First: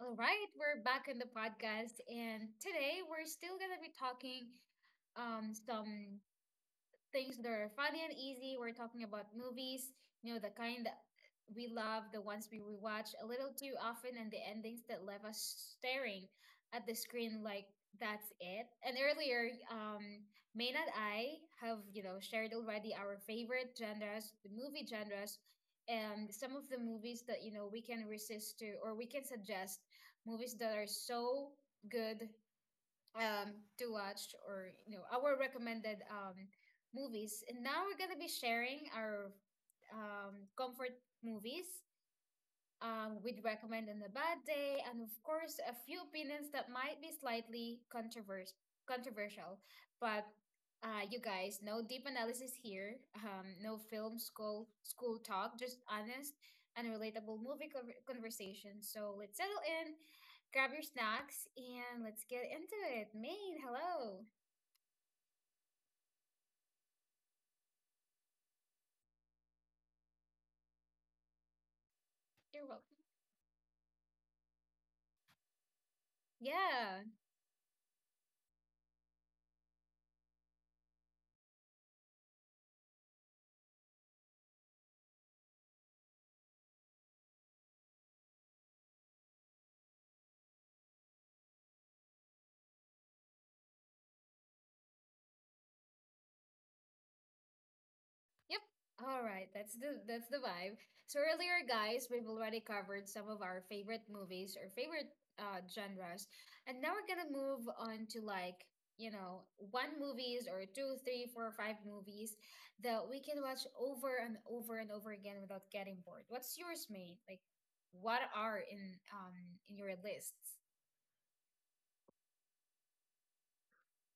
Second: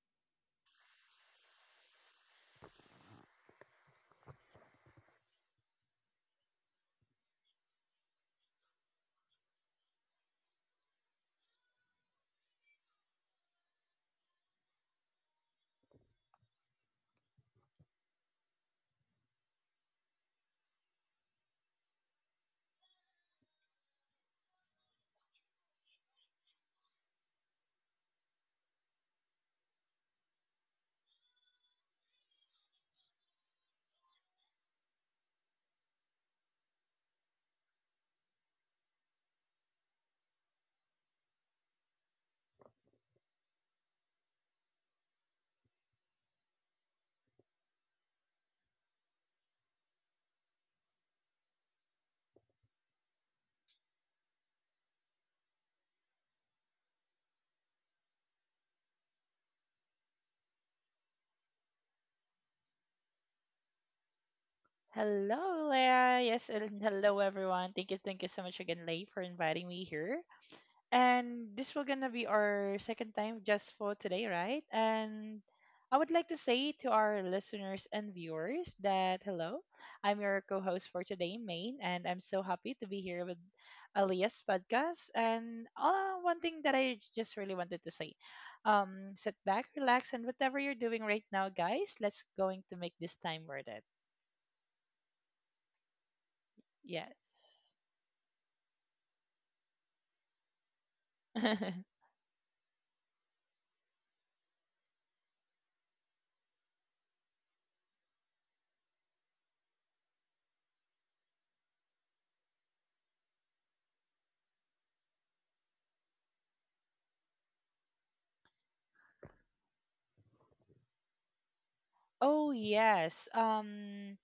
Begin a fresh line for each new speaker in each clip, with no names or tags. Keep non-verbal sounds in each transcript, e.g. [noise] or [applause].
All right, we're back in the podcast, and today we're still gonna be talking some things that are funny and easy. We're talking about movies, you know, the kind that we love, the ones we rewatch a little too often, and the endings that leave us staring at the screen like that's it. And earlier, Main and I have, you know, shared already our favorite genres, the movie genres, and some of the movies that, you know, we can resist to or we can suggest movies that are so good um, to watch or you know our recommended movies. And now we're gonna be sharing our comfort movies we'd recommend on a bad day, and of course, a few opinions that might be slightly controversial. But you guys, no deep analysis here, no film school talk, just honest and relatable movie conversation. So let's settle in, grab your snacks, and let's get into it. Maid, hello.
Hello, Leah. Yes, and hello, everyone. Thank you so much again, Leigh, for inviting me here. And this will gonna be
You're
our
welcome.
second time just for today, right? And I would like to say to
Yeah.
our listeners and viewers that hello, I'm your co-host for today, Maine, and I'm so happy to be here with Alias podcast. And one thing that I just really wanted to say, sit back, relax, and whatever you're doing right now, guys, let's going to make this time worth it. Yes.
Yep. All right. That's the vibe. So earlier,
[laughs]
guys, we've already covered some of our favorite movies or favorite genres. And now we're gonna move on to like, you know, one movies or two, three, four, five movies that we can watch over and over and over again without getting bored. What's yours, mate? Like what are in your lists?
Oh yes. Um,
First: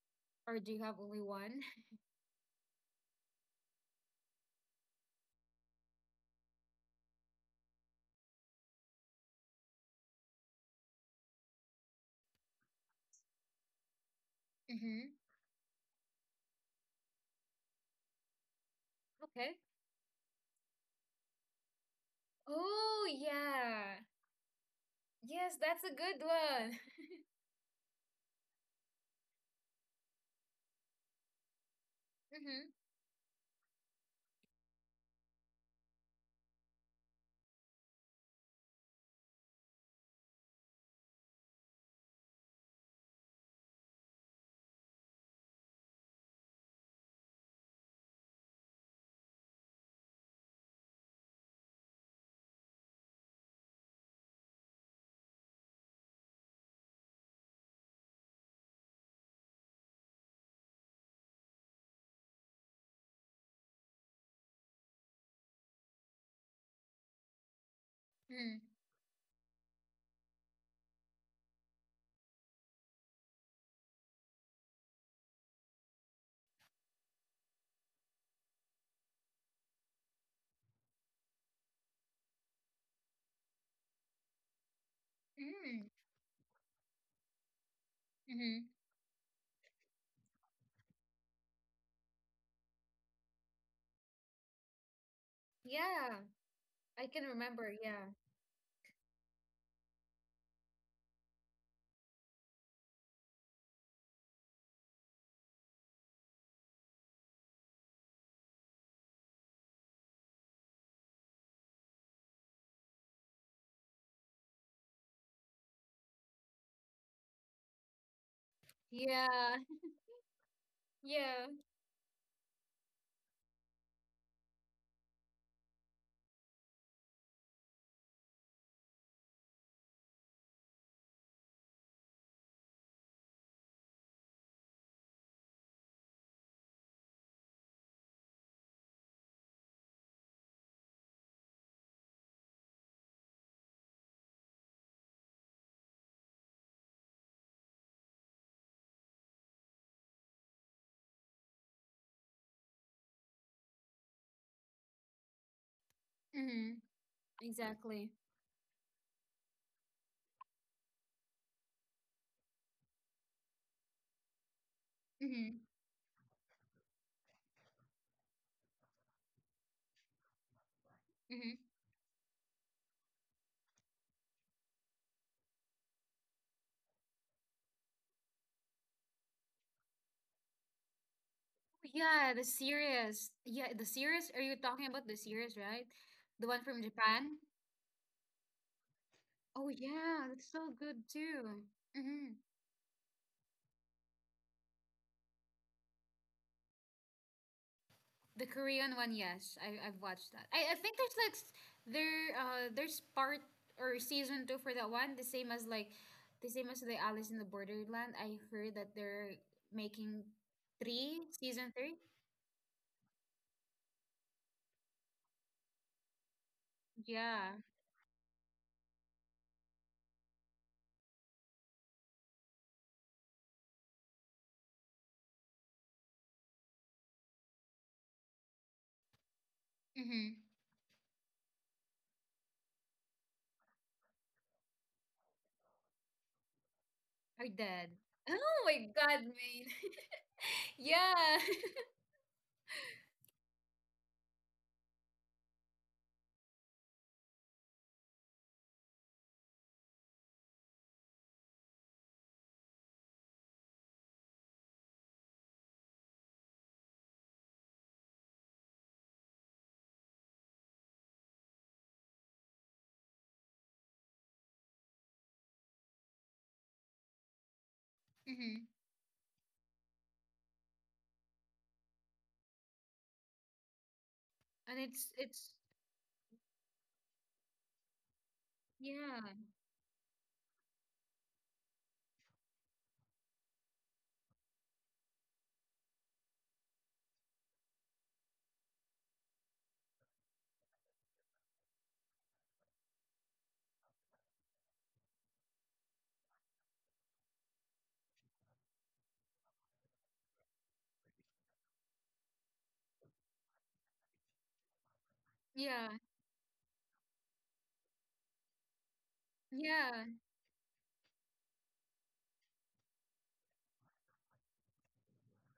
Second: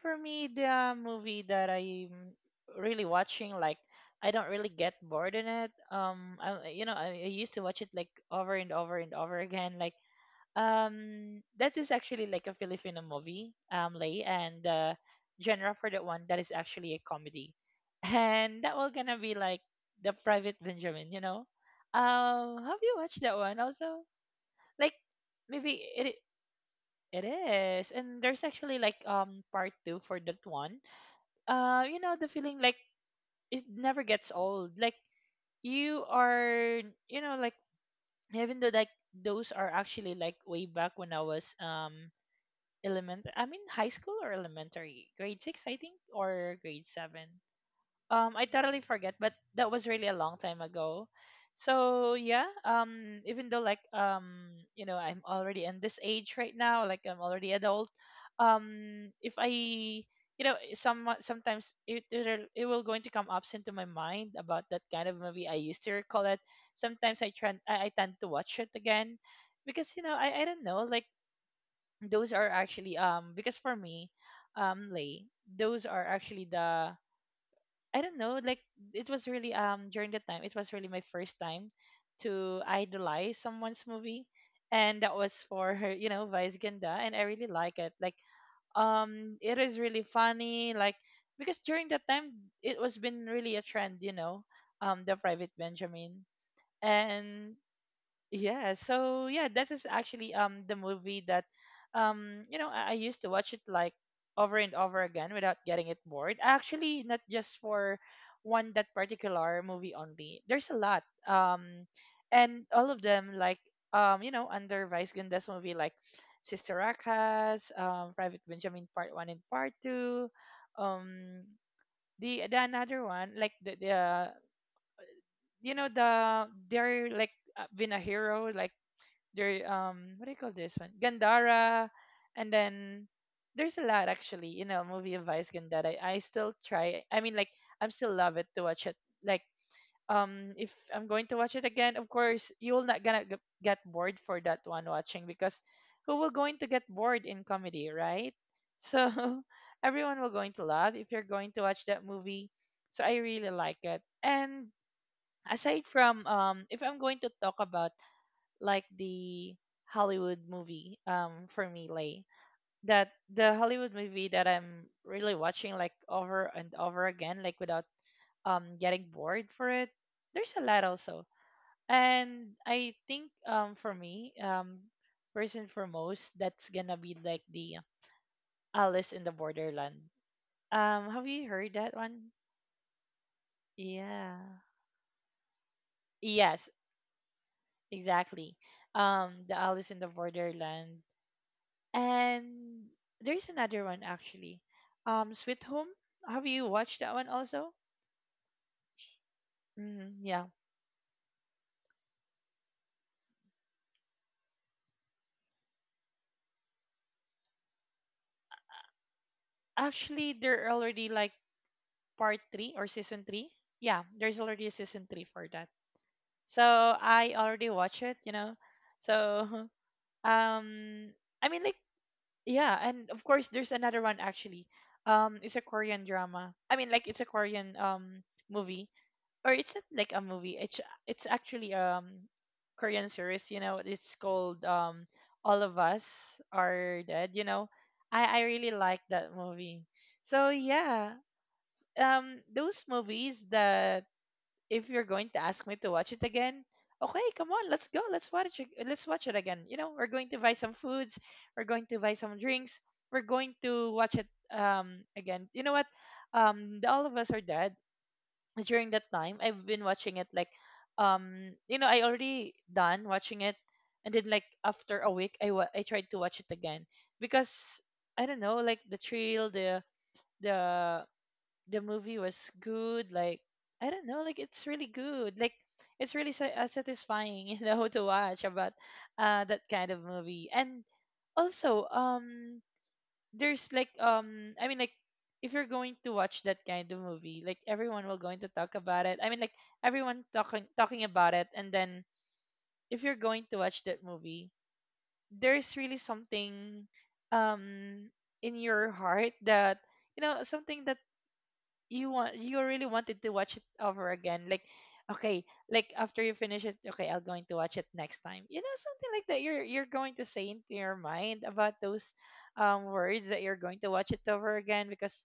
for me,
Or do you
the
have only
movie
one?
that
[laughs]
I'm really watching, like I don't really get bored in it. I, you know, I used to watch it like over and over and over again. That is actually like a Filipino movie, Lay, and
Mm-hmm.
genre for that one that is actually a comedy, [laughs] and that will gonna be
Okay.
like the Private Benjamin. Have you
Oh
watched that one
yeah.
also? Like,
Yes, that's
maybe
a good
it
one.
It is. And there's actually like part two for that one. You know, the feeling like
[laughs]
it never gets old. Like you are you know, like even though like those are actually like way back when I was element I mean high school or elementary. Grade 6 I think or grade 7. I totally forget, but that was really a long time ago. So yeah, even though like I'm already in this age right now, like I'm already adult. If I sometimes it will going to come ups into my mind about that kind of movie I used to recall it. Sometimes I tend to watch
Mm-hmm.
it again because I don't know like those are actually because for me lay those are actually the I don't know, like it was really during the time it was really my first time to idolize someone's movie and that was for
Mm,
her, you know, Vice Ganda and I really like it. Like
mm-hmm.
it is really funny like because during that time it was been really a trend, you know, the Private
Yeah,
Benjamin
I can
and
remember. Yeah.
yeah, so yeah, that is actually the movie that I used to watch it like over and over again without getting it bored. Actually, not just for one that particular movie only. There's a lot. And all of them like under Vice Ganda's movie like Sister Akas, Private Benjamin Part
Yeah.
1 and
[laughs]
Part 2,
Yeah.
um the another one like the you know the they're like been a hero like there what do you call this one gandara and then there's a lot actually you know movie of vice that I still try I mean like I'm still love it to watch it like if I'm going to watch it again of course you'll not gonna get bored for that one watching because who will going to get bored in comedy right so [laughs] everyone will going to love if you're going to watch that movie so I really like it and aside from
Mm-hmm.
if I'm going to talk
Exactly.
about like the Hollywood movie for me Lay, that the Hollywood movie that I'm
Mm-hmm.
really watching like over and over again like without getting bored for it there's a lot also
Mm-hmm.
and I think for me first and foremost that's gonna be like the Alice in the Borderland have you heard that
Yeah, the
one
series. Yeah, the series. Are you
yeah
talking about the series, right? The one from
yes
Japan?
exactly
Oh,
the Alice
yeah,
in the
that's so good
Borderland.
too. Mm-hmm.
And there's another one actually. Sweet Home. Have you watched that one also?
The Korean one, yes, I've watched that.
Mm,
I
yeah.
think there's like there there's part or season two for that one, the same as like the same as the Alice in the Borderland. I heard that they're making
Actually, they're
three
already like
season three.
part three or season three. Yeah, there's already a season three for that. So
Yeah,
I already watch it, you know. So [laughs] um, I mean like yeah, and of course there's another one actually. It's a Korean drama. It's a Korean movie. Or it's not
mm-hmm.
like a movie. It's actually Korean series. You know, it's called All of Us Are
Are
Dead.
dead. [laughs] Oh
I
my
really
God, man.
like that movie.
[laughs]
So
Yeah.
yeah,
[laughs]
those movies that if you're going to ask me to watch it again, okay, come on, let's go, let's watch it again. You know, we're going to buy some foods, we're going to buy some drinks, we're going to watch it again. You know what? The All of Us Are Dead during that time I've been watching it like I already done watching it and then like after a week I tried to watch it again because I
Mm-hmm.
don't know like the trail the the movie was good like I don't know like
And
it's
it's
really
it's
good like it's really satisfying [laughs] you know to watch about
yeah,
that kind of movie and also there's like I mean like if you're going to watch that kind of movie, like everyone will going to talk about it. Everyone talking about it and then if you're going to watch that movie, there's really something um in your heart that you know something that you really wanted to watch it over again like okay
yeah,
like after you finish it okay I'm going to watch it next time you know something like that you're
yeah,
you're going to say into your mind about those words that you're going to watch it over again because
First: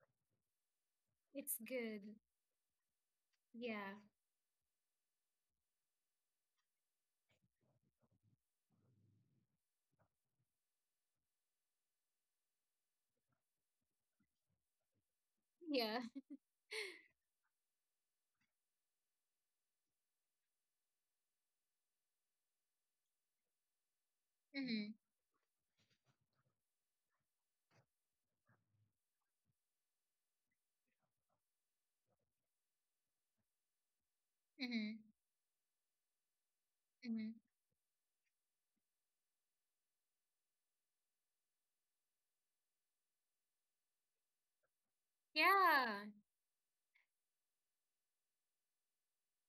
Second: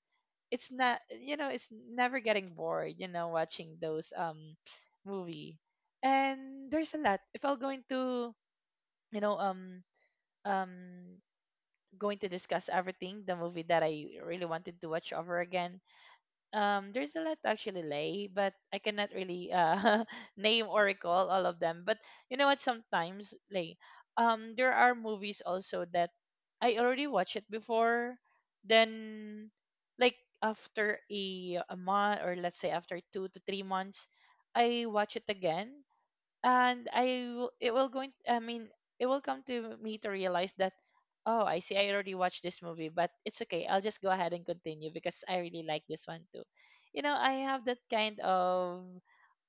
it's not you know
it's
it's
good.
never getting bored you know watching
Yeah,
those movie and there's a lot if I'm going to you know um um going to discuss everything the movie that I really wanted to watch over again
yeah,
there's a lot to actually lay but I cannot really [laughs] name or recall all of them but you know what sometimes lay there
mm-hmm.
are movies also that I already watched it before then like after a month or let's say after 2 to 3 months I
Mm-hmm.
watch it again and I
Mm-hmm.
w- it will going I mean it will come to me to realize that oh I see I already watched this movie but it's okay I'll just go ahead and continue because I really like
Yeah,
this one too. You know I have that kind of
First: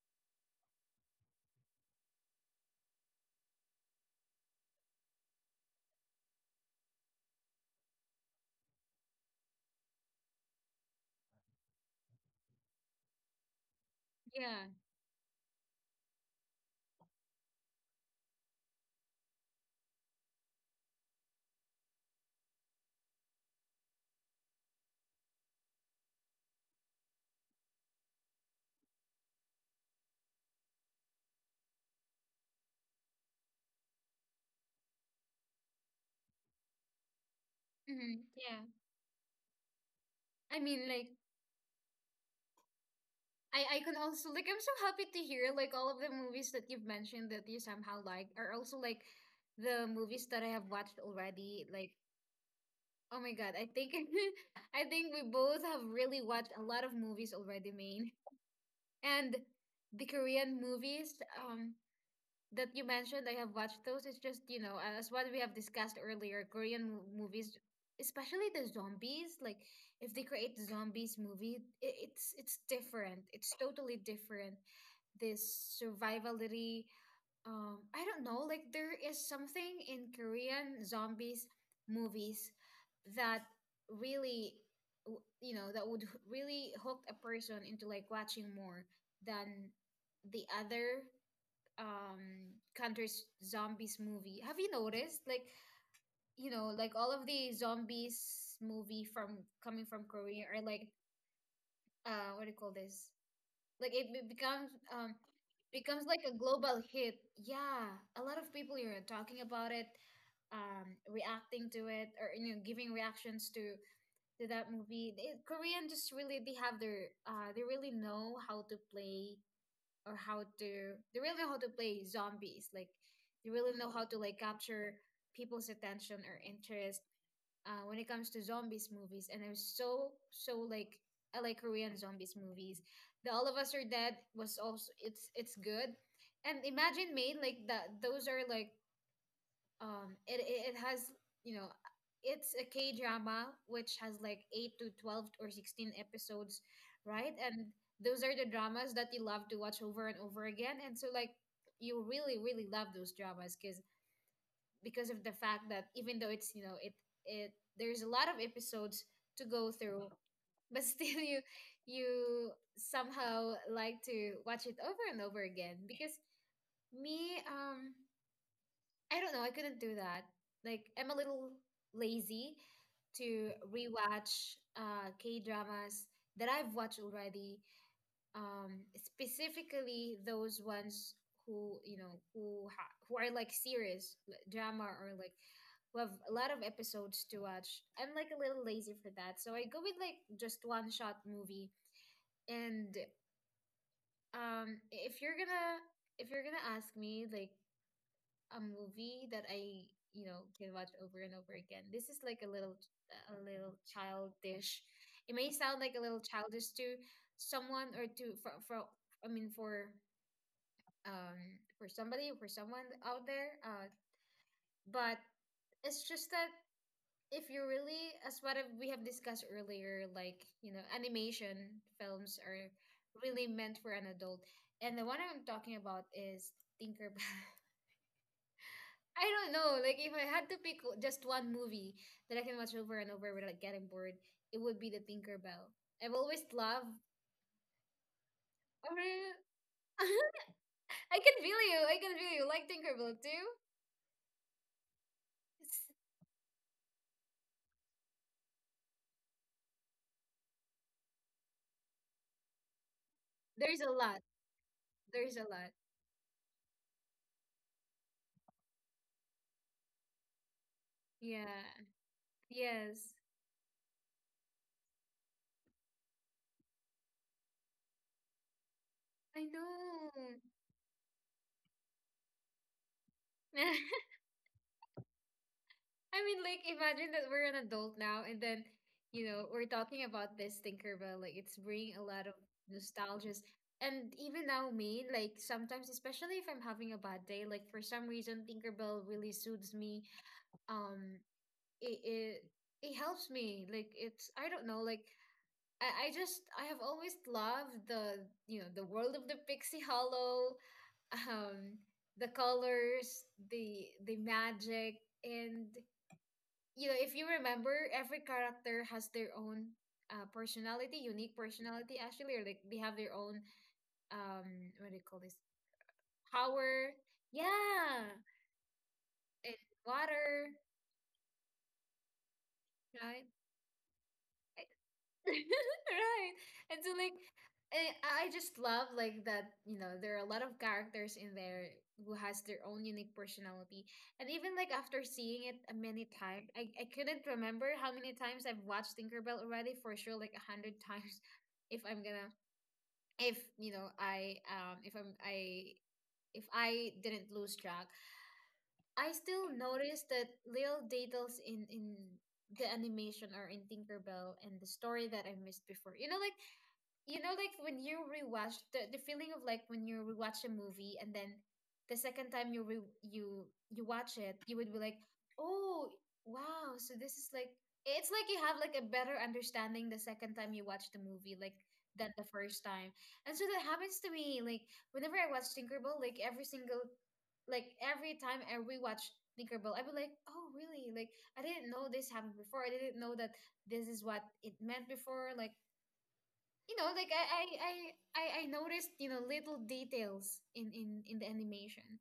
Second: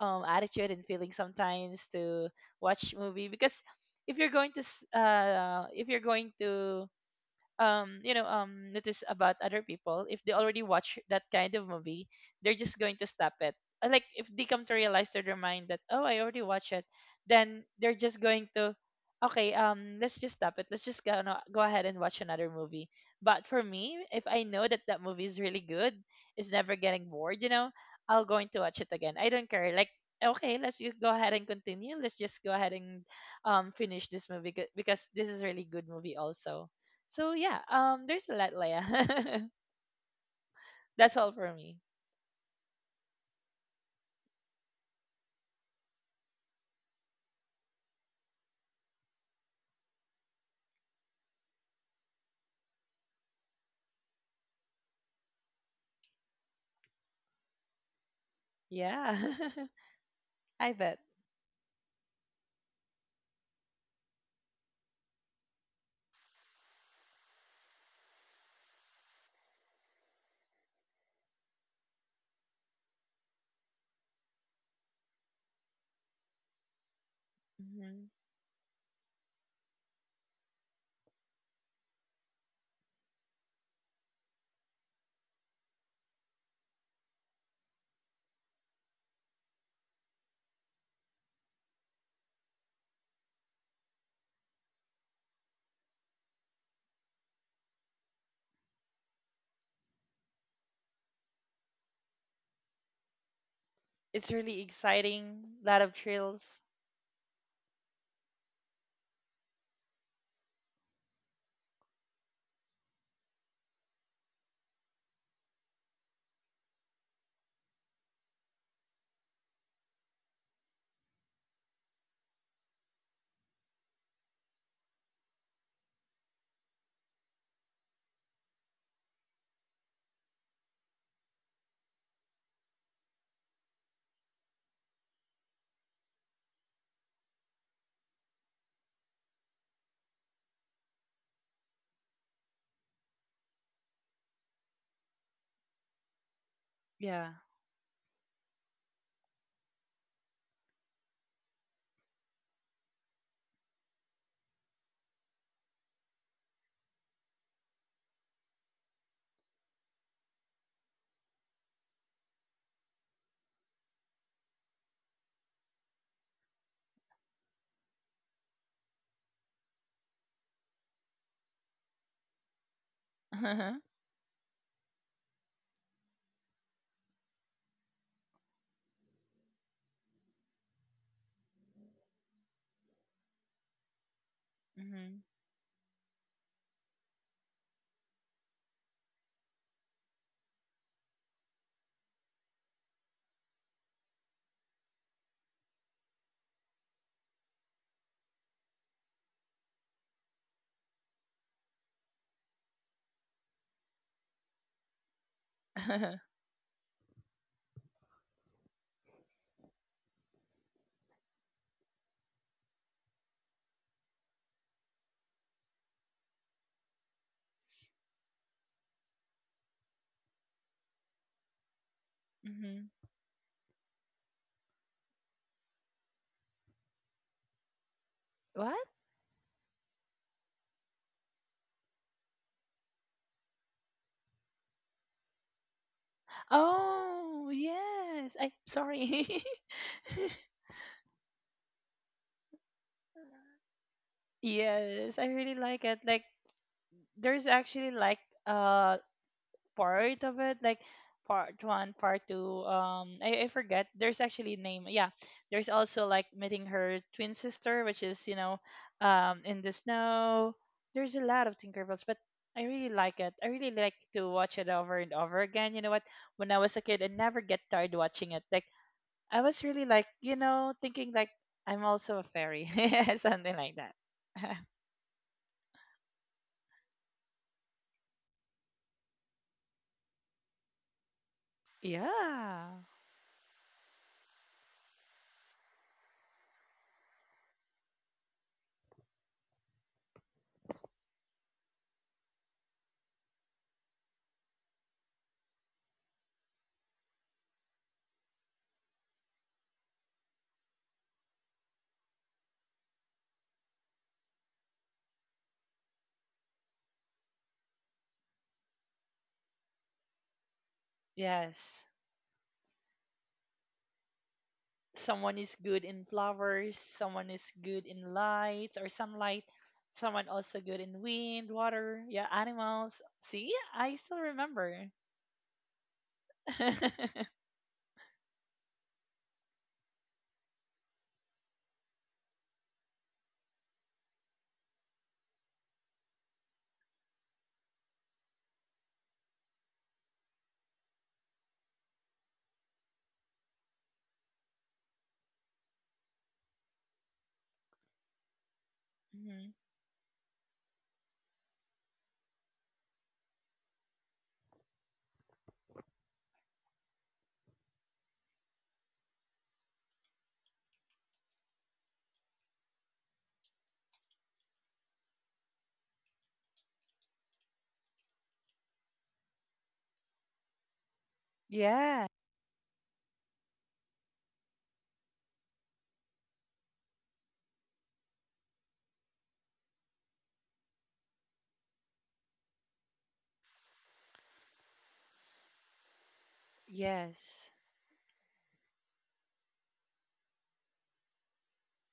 attitude and feeling sometimes to watch movie because if you're going to s- if you're going to you know notice about other people if they already watch that kind of movie they're just going to stop it. Like if they come
yeah,
to realize to their mind that oh I already watched it then they're just going to okay let's just stop it let's just go, no, go ahead and watch another movie but for me if I know that that movie is really good it's never getting bored you know I'll going to watch it again I don't care like okay let's you go ahead and continue let's just go ahead and finish this movie because this is really good movie also so yeah,
mm-hmm.
there's a lot,
Yeah.
Leia. [laughs]
I mean, like,
That's all for me.
I can also, like, I'm so happy to hear, like, all of the movies that you've mentioned that you somehow like are also, like, the movies that I have watched already. Like, oh my God, I think, [laughs] I think we both have really watched a lot of movies already, Maine.
Yeah,
And
[laughs]
the Korean
I bet.
movies, that you mentioned, I have watched those. It's just, you know, as what we have discussed earlier, movies, especially the zombies, like if they create the zombies movie, I it's different. It's totally different. This survivality,
Hmm.
I don't know, like there is something in Korean zombies movies that really you know that would really hook a person into like watching more than the other countries zombies movie. Have you noticed like you know like all of the zombies movie from coming from Korea are like what do you call this, like it
It's really
becomes
exciting. Lot of
becomes like a
thrills.
global hit. Yeah, a lot of people you're talking about it, reacting to it, or you know giving reactions to that movie. Korean just really they have their they really know how to play or how to they really know how to play zombies, like they really know how to like capture people's attention or interest when it comes to zombies movies. And I'm so so like I like Korean zombies movies. The All of Us Are Dead was also it's good. And imagine made like that those are like it it has you know it's a K drama which has like 8 to 12 or 16 episodes,
Yeah.
right? And those are the dramas that you love to watch over and over again. And so like you really really love those dramas because of the fact that even though it's you know it it there's a lot of episodes to go through, [laughs] but still you somehow like to watch it over and over again. Because me I don't know. I couldn't do that. Like, I'm a little lazy
[laughs]
to
Hmm.
rewatch K dramas that I've watched already. Specifically those ones who you know who are like serious like drama, or
Hmm.
like who have a lot of episodes to watch. I'm like a little lazy for that, so I go with like just one shot movie. And um, if you're gonna if you're gonna ask me like a movie that I, you know, can watch over and over again. This is like a little childish. It may sound like a little childish to someone or to for I mean for somebody or for someone out there. But it's just that if you really, as what I've- we have discussed earlier, like you know, animation films are
Hmm.
really meant for an adult. And the one I'm talking about is Tinkerbell. [laughs]
[laughs] What?
I don't know. Like if I had to pick just one movie that I can watch over and over without getting bored, it would be The Tinkerbell. I've always loved.
Oh yes. I sorry. [laughs]
[laughs] I can feel you. I can feel you. Like Tinkerbell too.
Yes, I really
It's,
like it. Like there's actually like uh part of it, like part one, part two. Um, I
there's a
forget.
lot.
There's actually name. Yeah,
There's a lot.
there's also like meeting her twin sister, which is you know, in the snow. There's a lot of
Yeah.
Tinkerbells, but I really
Yes.
like it. I really like to watch it over and over again. You know what? When I was a kid, I never get tired watching it. Like
I
I was really like
know.
you know thinking like I'm also a fairy, [laughs] something like
[laughs]
that. [laughs]
I mean, like, imagine that we're an adult now, and then, you know, we're talking about this Tinkerbell. Like, it's bringing a lot of
Yeah.
nostalgias. And even now, me, like, sometimes, especially if I'm having a bad day, like, for some reason, Tinkerbell really soothes me. Um, it, it, it helps me. Like, it's, I don't know, like, I just, I have always loved you know, the world of the Pixie Hollow, [laughs] um, the colors, the magic, and you know, if you remember, every character has their own personality, unique
Yes.
personality, actually, or like they have their own, what do you call this?
Someone is good in flowers,
Power.
someone is good
Yeah.
in lights or sunlight,
And
someone
water,
also good in wind, water, yeah, animals.
right?
See, I still remember.
[laughs] Right. And so like
[laughs]
I just love like that, you know, there are a lot of characters in there who has their own unique personality. And even like after seeing it a many times, I couldn't remember how many times I've watched Tinkerbell already, for sure like a hundred times. [laughs] If I'm gonna if you know I if I'm I if I didn't lose track. I still
Mhm.
noticed that little details in the animation or in Tinkerbell and the story that I missed before. You know like when you rewatch the feeling of like when you rewatch a movie and then the second time you you watch it you would be like oh wow so this is like it's like you have like a better understanding the second time you watch the movie, like than
Yeah,
the first time. And so that happens to me like whenever I watch Tinkerbell, like every single like every time I rewatch Tinkerbell I'd be like oh really like I didn't know this happened before, I didn't know that this is what it meant before, like you know like
yes.
I noticed you know little details in the animation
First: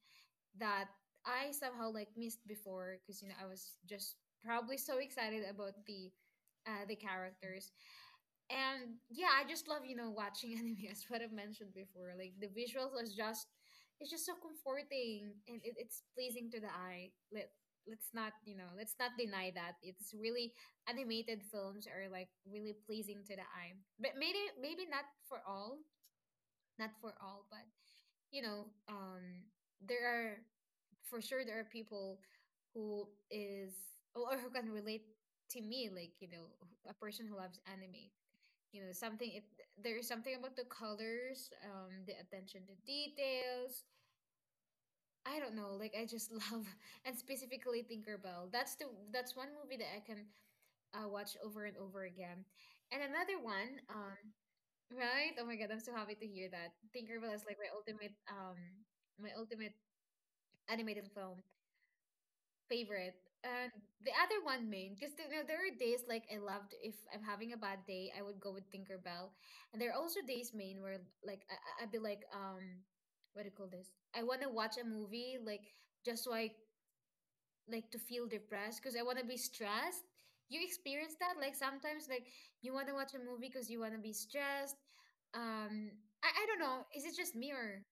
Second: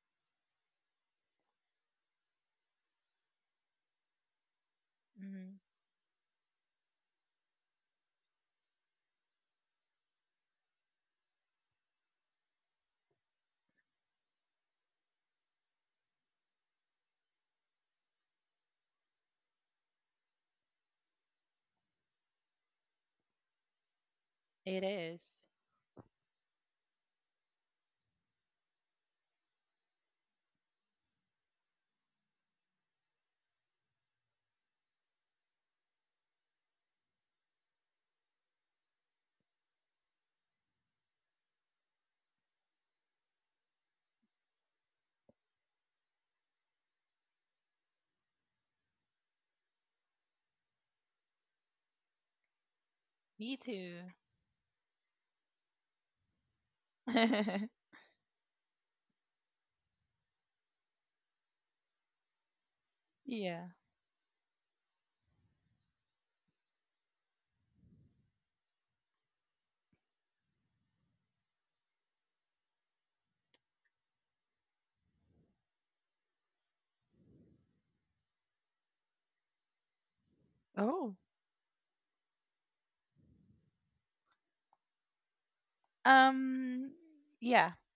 that I somehow like missed before because you know I was just probably so excited
Mhm.
about the characters. And yeah I just love you know watching [laughs] anime, as what I've mentioned before, like the visuals are just it's just so comforting and it, it's pleasing to the eye. Let's not you know let's not deny that it's really animated films are like really pleasing to the eye, but maybe
It
maybe not for
is.
all, not for all. But you know there are, for sure there are people who is or who can relate to me, like you know a person who loves anime, you know something it there is something about the colors, the attention to details. I don't know, like I just love. [laughs] And specifically Tinkerbell, that's the that's one movie that I can watch over and over again. And another
Me
one,
too.
right, oh my God, I'm so happy to hear that Tinkerbell is like
[laughs]
my ultimate animated film favorite.
Yeah.
And the other one main, because you know, there are days like I loved if I'm having a bad day, I would go with Tinkerbell. And there are also days main where like I, I'd be like, what do you call this? I want to watch a movie like just so I like to feel depressed because I want to be stressed. You
Oh.
experience that? Like sometimes like you want to watch a movie because you want to be stressed. Um, I don't know.
Um.
Is it just me
Yeah.
or?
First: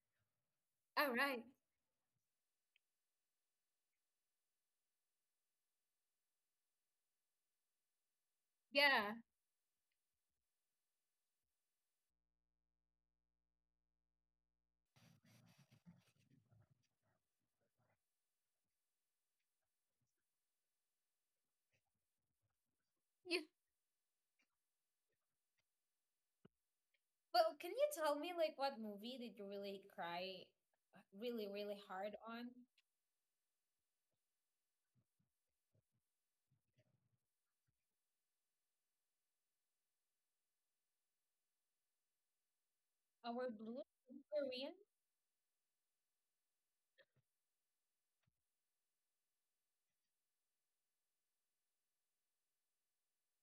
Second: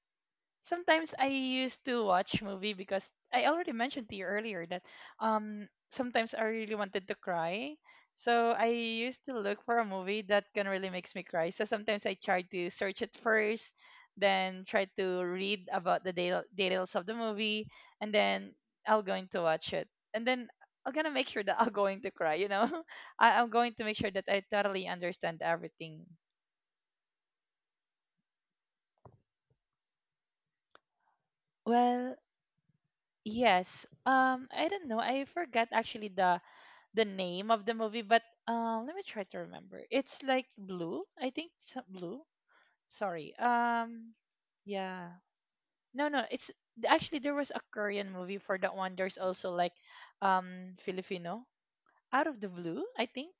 Sometimes
Oh,
I
right.
used to watch movie because I already mentioned to you earlier that sometimes I really wanted to cry. So I
Yeah.
used to look for a movie that can really makes me cry. So sometimes I try to search it first, then try to read about the details of the movie, and then I'll going to watch it. And then I'm gonna make sure that I'm going to cry. You know, [laughs]
You
I'm going to make sure that I totally understand everything.
But can you tell me like what movie did you really cry really, really hard
Well,
on?
yes. I don't know. I forgot actually the name of the movie, but let me try to remember. It's like Blue, I think. It's not Blue. Sorry.
Our Blue? It's Korean? I
Yeah. No, no. It's actually there was a Korean movie for that one. There's also like Filipino Out of the Blue, I think.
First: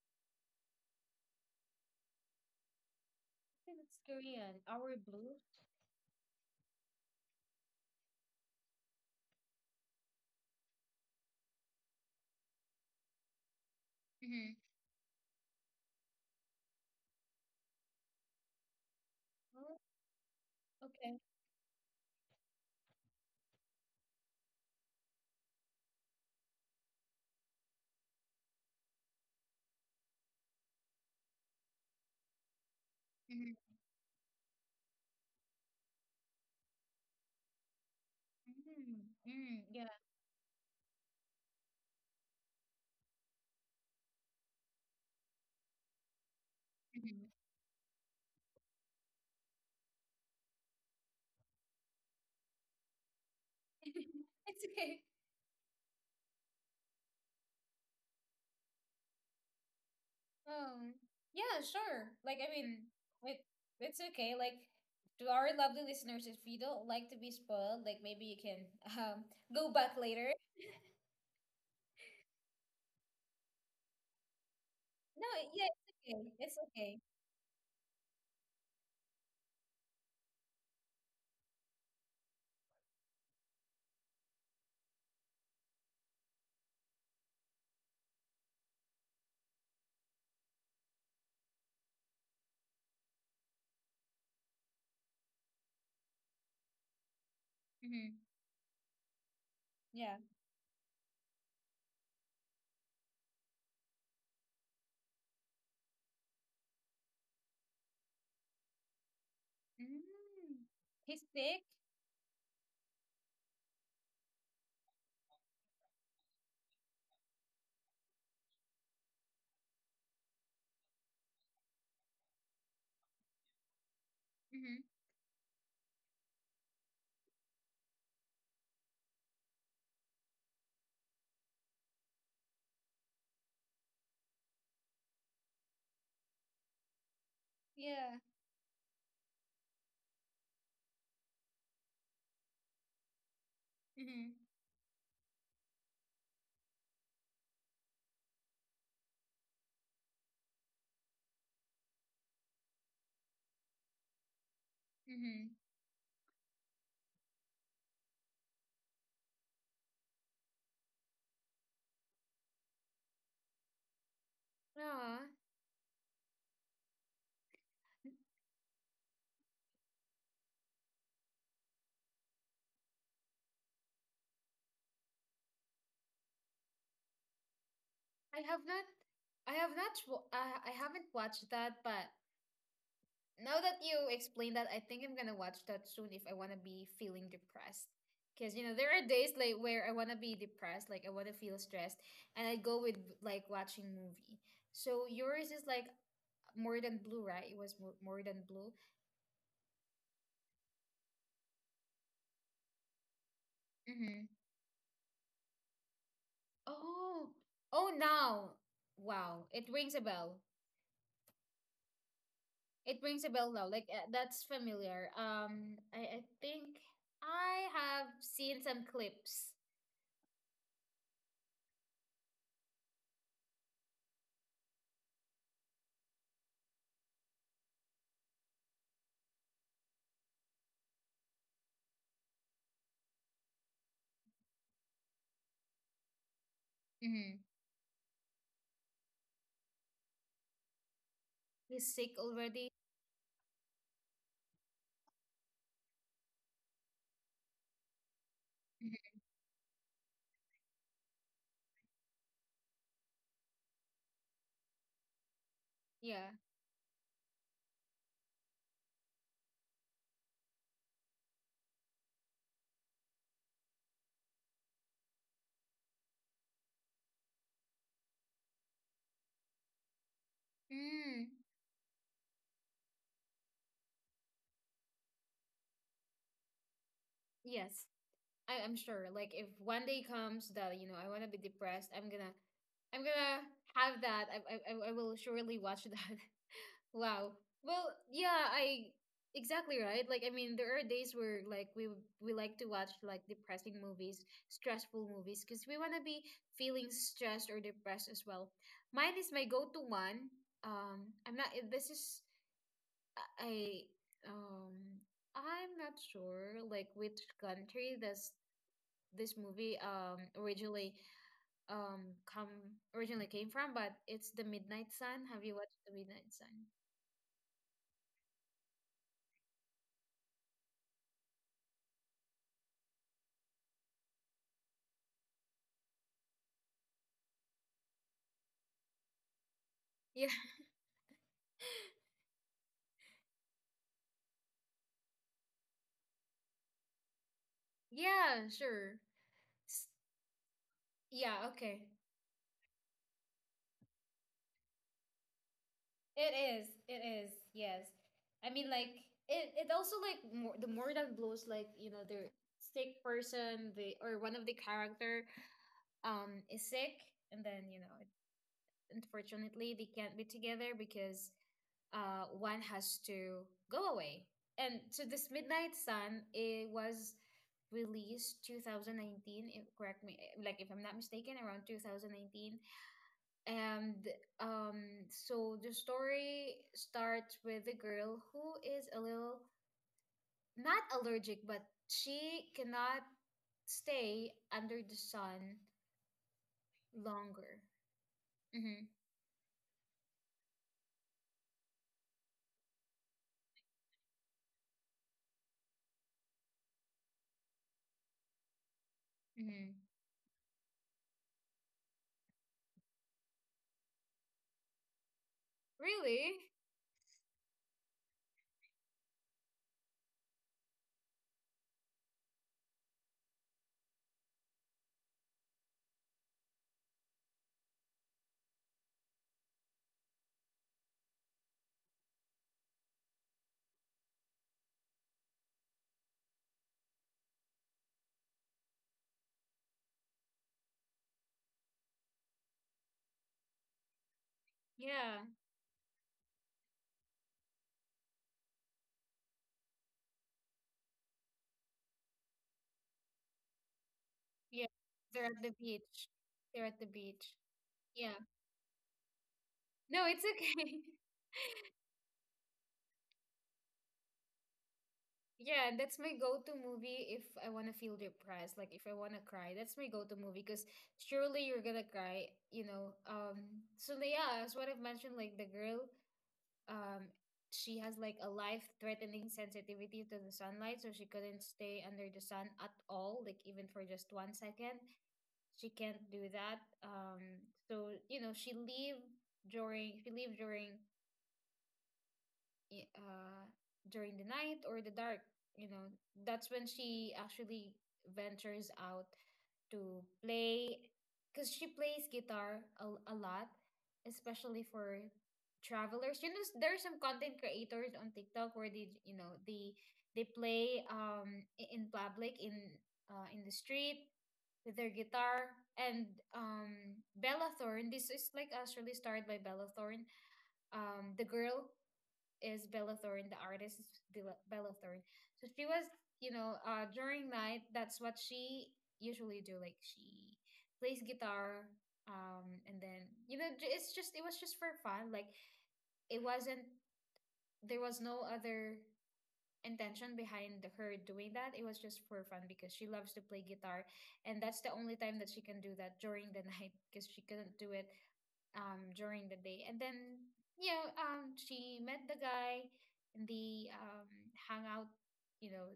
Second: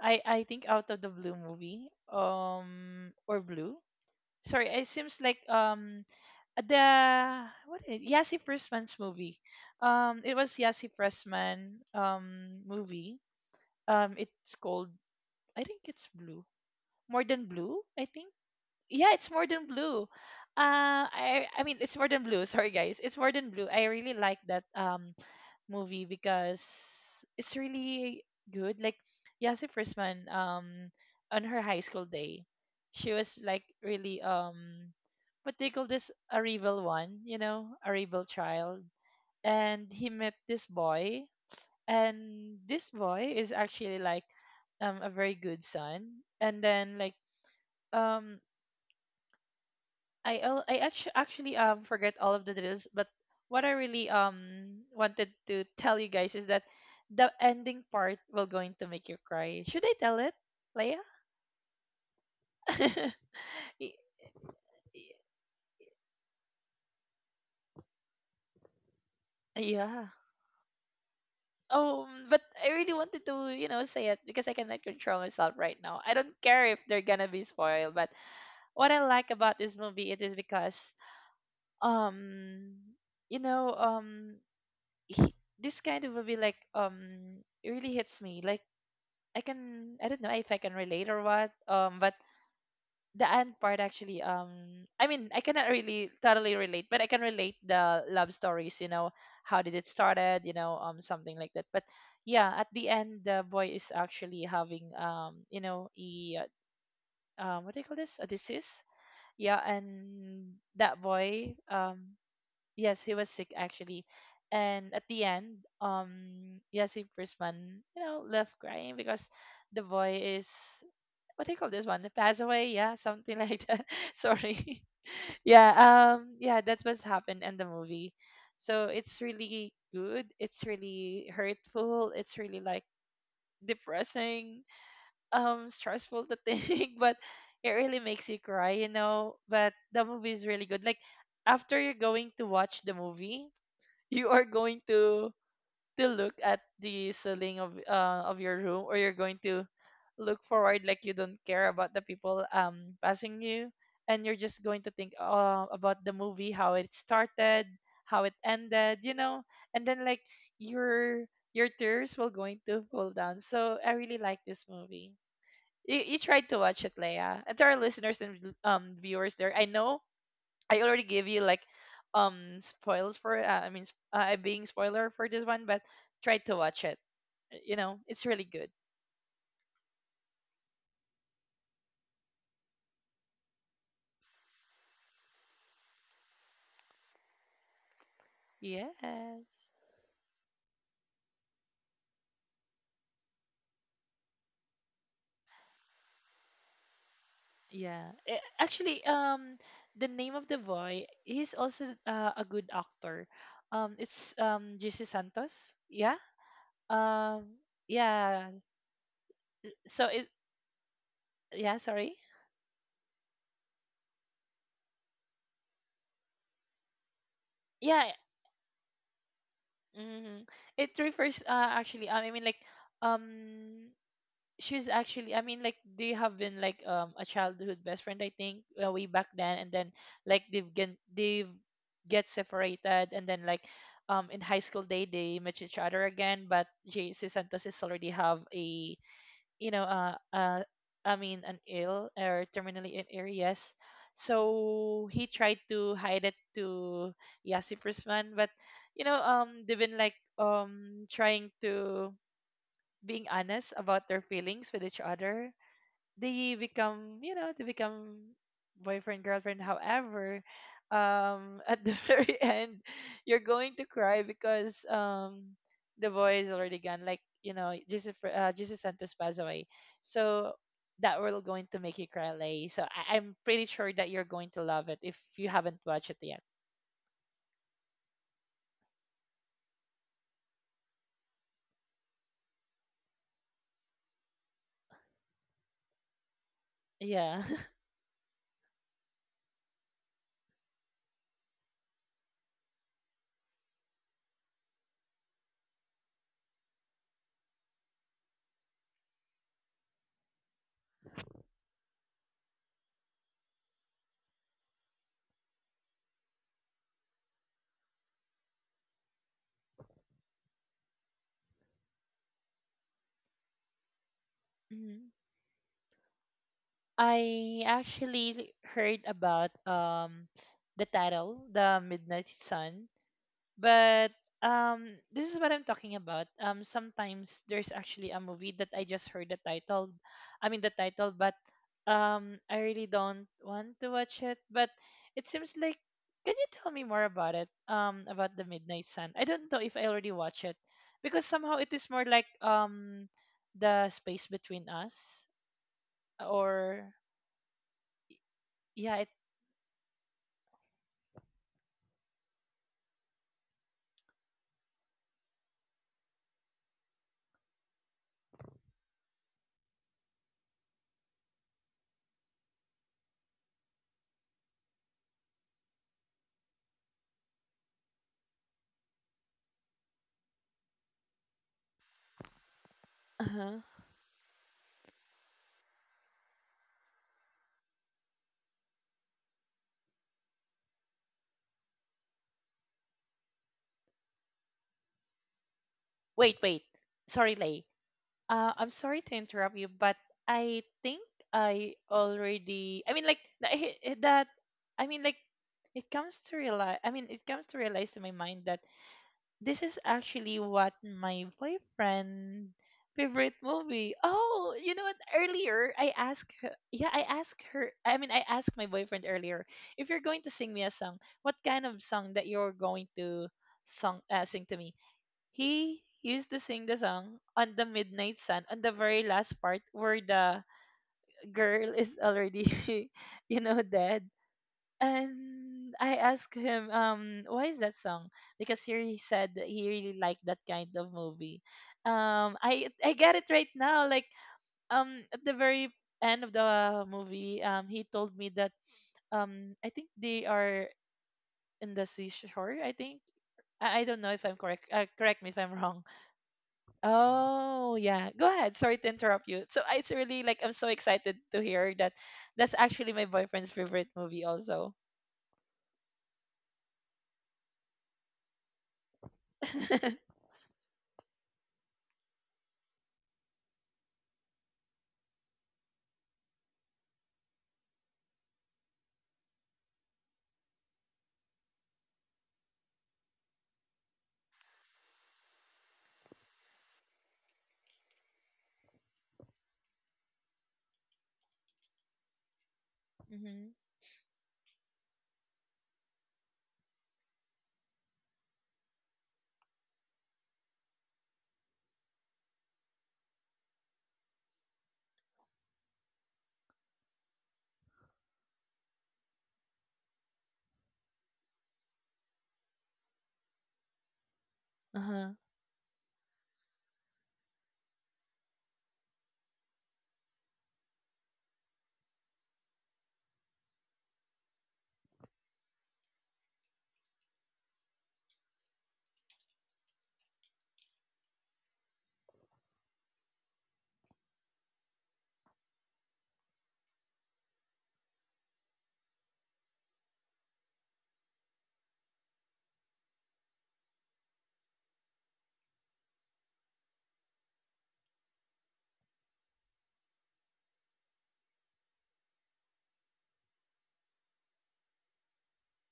I think Out of the Blue movie. Or Blue.
think It's Korean?
Sorry, it
Our
seems
Blue?
like the what is Yasi Pressman's movie. It was Yasi Pressman movie,
Mm-hmm.
it's called, I think it's blue. More than blue, I think. Yeah, it's more than
Oh,
blue. Uh,
okay.
I I mean it's more than blue. [laughs] Sorry guys, it's more than blue. I really like that movie because it's really good. Like Yasi Frisman, on her high school day, she was
Mm,
like really, what they call this, a rebel one, you know, a rebel child,
mm,
and
yeah.
he met this boy, and this boy is actually like a very good son. And then like,
[laughs]
um I actually forget all of the details, but what I really
Mm-hmm. It's okay.
wanted to tell you guys is that the ending part will going to make you cry. Should I tell it,
Um,
Leia?
yeah, sure. Like, I mean,
[laughs]
it
Y-
it's okay. Like,
y-
to our lovely listeners, if you don't like to be spoiled, like maybe you can um go back
yeah
later.
Oh, but I really wanted to, say it because I cannot control
No,
myself
yeah,
right
it's
now. I
okay.
don't
It's
care if
okay.
they're gonna be spoiled, but what I like about this movie, it is because, um you know um he, this kind of movie, like, it really hits me, like, I don't know if I can relate or what, but the end part, actually, I mean, I cannot really totally relate, but I can relate the love
Mm-hmm.
stories, you know, how did it
Yeah.
started, you know, something like that, but yeah, at the end, the boy is actually having, a, what do you call this, a disease. Yeah, and
Mm.
that
He's
boy,
sick?
yes, he was sick actually. And at the end, Yassi Prisman, you know, left crying because the boy is, what do you call this one? Pass away. Yeah, [laughs] something like that. [laughs]
Hmm.
Sorry. [laughs] Yeah, yeah, that was happened in the movie. So it's really good. It's really hurtful. It's really like depressing, stressful to think, [laughs] but it really
Yeah.
makes you cry, you know. But the movie is really good. Like, after you're going to watch the movie, you
Hmm.
are going to look at the ceiling of, of your room, or you're going to look forward, like, you don't care about the people passing you, and you're just going to think,
Hmm.
about the movie, how it started, how it ended, you know. And then, like, your your tears will going to fall down, so I really like this movie.
Ah,
You tried to watch it, Leia, and to our listeners and viewers there, I know I already gave you like, spoils for, I mean, being spoiler for this one, but try to watch it. You know, it's
I
really
have
good.
not, I have not, I haven't watched that, but now that you explain that, I think I'm gonna watch that soon if I wanna be feeling depressed. Because you know there are days like
Yes.
where I wanna be depressed, like I wanna feel stressed, and I go with like watching movie. So yours is like more than blue, right? It was
Yeah.
more
A-
than blue.
Actually, um the name of the boy, he's also, a good actor.
Mm-hmm.
It's JC Santos. Yeah.
Oh,
Um
oh,
yeah.
now, wow, it rings a
So it,
bell.
yeah, sorry.
It rings a bell now. Like that's familiar. I think I have
Yeah.
seen some clips.
Hmm. It refers, actually, I mean, like, um she's actually, I mean, like, they have been like a childhood best friend, I think, way back then, and then like they've get separated, and then, like, in high school, they met each other again, but JC
Mm-hmm.
Santos is already have a, you know, I mean, an
He's
ill,
sick
or
already.
terminally ill, yes. So he tried to hide it to Yasi Prisman, but you
Mhm.
know, they've been like, trying to being honest about their feelings with each other.
Yeah.
They become boyfriend, girlfriend. However, at the [laughs] very end, you're going to cry because, the boy is already gone. Like, you know, Jesus Santos passed away. So that
Mm.
will going to make you cry, Lay. So I'm pretty sure that you're going to love it if you haven't watched it yet.
Yes, I'm sure. Like if one day comes that you know I want to be depressed, I'm gonna have that. I will surely watch that. [laughs] Wow.
Yeah. [laughs]
Well, yeah, I exactly right. Like I mean, there are days where like we like to watch like depressing movies, stressful movies because we want to be feeling stressed or depressed as well. Mine is my go-to one. Um, I I, I'm not sure like which country this movie originally come originally came from, but it's The Midnight
Mhm.
Sun. Have you watched The Midnight Sun? [laughs]
I actually heard about the title, The Midnight Sun, but this is what I'm talking about. Sometimes there's actually a movie that I just heard the title.
Yeah.
I mean the title, but I really don't want to watch it, but it seems like, can you tell me more about it? About
Yeah,
The Midnight
sure.
Sun. I don't know if I
S-
already watched it because
Yeah,
somehow it
okay.
is more like, the space between us,
It is.
or
It is. Yes. I mean,
yeah, it.
It also like more, the Moreland Blues. Like you know, the sick person, the or one of the character, is sick, and then you know, unfortunately, they can't be together because one has to go away. And so this Midnight Sun, it was released 2019. If, correct me, eh, like if I'm not mistaken, around 2019.
Uh-huh.
And um, so the story starts with a girl who is a little, not allergic, but she cannot stay under the sun
Wait, wait. Sorry,
longer.
Lay. I'm
Mm-hmm,
sorry to interrupt you, but I think I already. I mean, like, that. I mean, like, it comes to realize. I mean, it comes to realize to my mind that this
mm-hmm.
is actually what my boyfriend favorite movie. Oh, you know what? Earlier, I asked
Really?
yeah, I asked her. I mean, I asked my boyfriend earlier, if you're going to sing me a song. What kind of song that you're going to song sing to me? He used to sing the song on The Midnight Sun, on the very last part where the girl is already, [laughs] you know, dead. And I asked him, why is that song? Because here he said that he really liked that kind of movie. I get it right now. Like,
Yeah,
at the very end of the movie, he told me that, I think they are in the seashore. I think, I don't know if I'm
yeah.
correct. Correct
They're
me if
at the
I'm wrong.
beach. They're at the beach.
Oh, yeah.
Yeah.
Go ahead. Sorry to interrupt you. So it's
No,
really
it's
like, I'm so
okay.
excited to hear
[laughs]
that that's actually my boyfriend's favorite movie also.
Yeah, that's my go-to movie if I want to feel depressed, like if I want to cry. That's my go-to
[laughs]
movie because surely you're gonna cry, you know. So yeah, as what I've mentioned, like the girl, um, she has like a life-threatening sensitivity to the sunlight, so she couldn't stay under the sun at all, like even for just 1 second. She can't do that. So you know, she leave during I-
Mm-hmm.
during the night or the dark, you know, that's when she actually ventures out to play because she plays guitar a lot, especially for travelers. You know, there are some content creators on TikTok where they, you know, they play in public in the street with their
Uh-huh.
guitar. And Bella Thorne, this is like actually starred by Bella Thorne, the girl is Bella Thorne. The artist is Bella Thorne. So she was, you know, during night, that's what she usually do. Like she plays guitar, and then you know, it was just for fun. Like it wasn't there was no other intention behind her doing that. It was just for fun because she loves to play guitar, and that's the only time that she can do that during the [laughs] night because she couldn't do it during the day. And then yeah, she met the guy, and they hung out, you know,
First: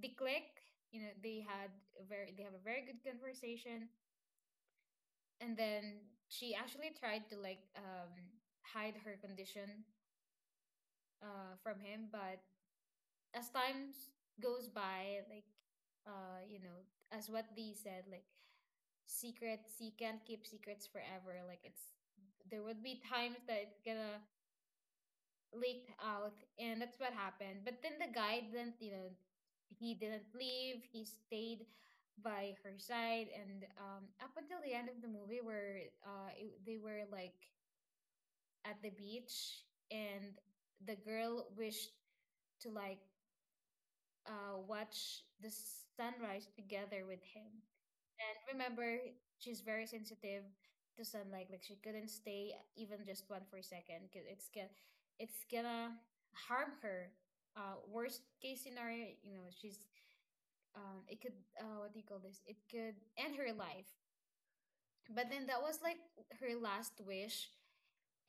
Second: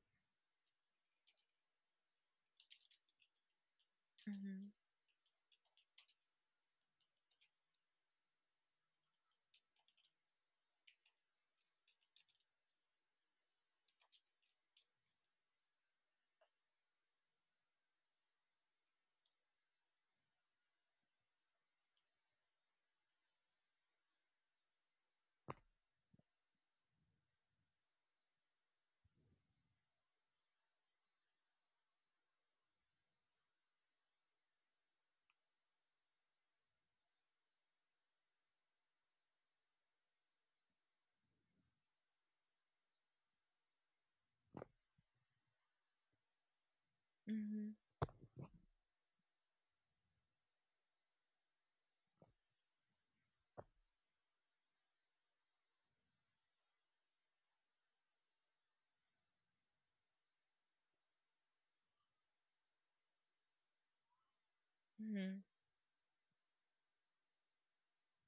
they clicked. You know, they have a very good conversation,
Mm-hmm.
and then she actually tried to like hide her condition from him. But as time goes by, like you know, as what they said, like secrets, you can't keep secrets forever. Like it's there would be times that it's gonna leaked out, and that's what happened. But then the guy didn't, you know, he didn't leave. He stayed by her side, and up until the end of the movie, where they were like at the beach, and the girl wished to like watch the sunrise together with him.
Mm-hmm.
And remember, she's very sensitive to sunlight. Like she couldn't stay even just one for a second because it's gonna harm her. Worst case scenario, you know, she's it could what do you call this? It could end her life. But
Mm-hmm.
then that was like her last wish.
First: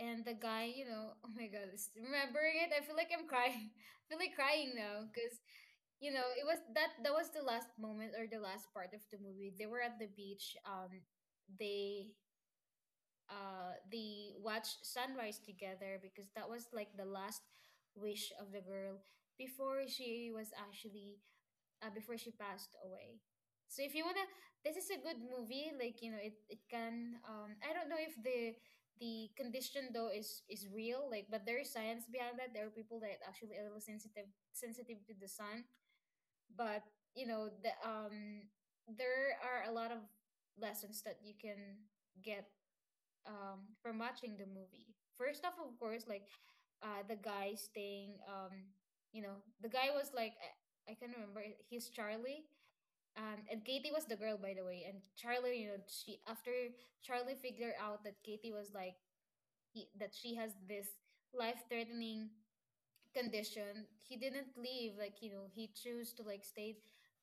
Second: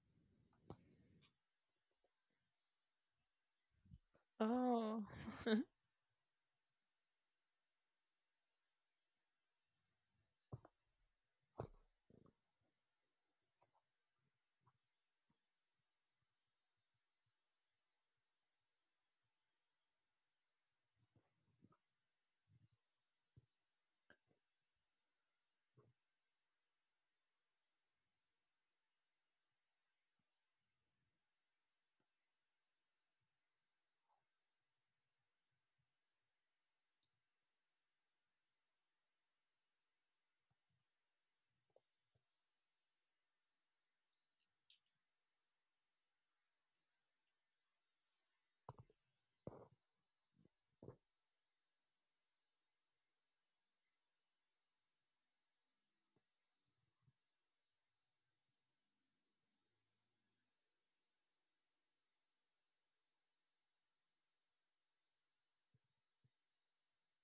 And the guy, you know, [laughs] oh my God, this- remembering it, I feel like I'm crying. [laughs] I feel like crying
Oh.
now because
[laughs]
you know it was that that was the last moment or the last part of the movie. They were at the beach. They they watched sunrise together because that was like the last wish of the girl before she was actually before she passed away. So if you wanna, this is a good movie. Like you know, it can I don't know if the condition though is real, like, but there is science behind that. There are people that actually a little sensitive to the sun. But you know, there are a lot of lessons that you can get from watching the movie. First off, of course, like the guy staying, you know, the guy was like, I can't remember, he's Charlie, and Katie was the girl, by the way. And Charlie, you know, she after Charlie figured out that Katie was like that she has this life-threatening condition, he didn't leave. Like you know, he chose to like stay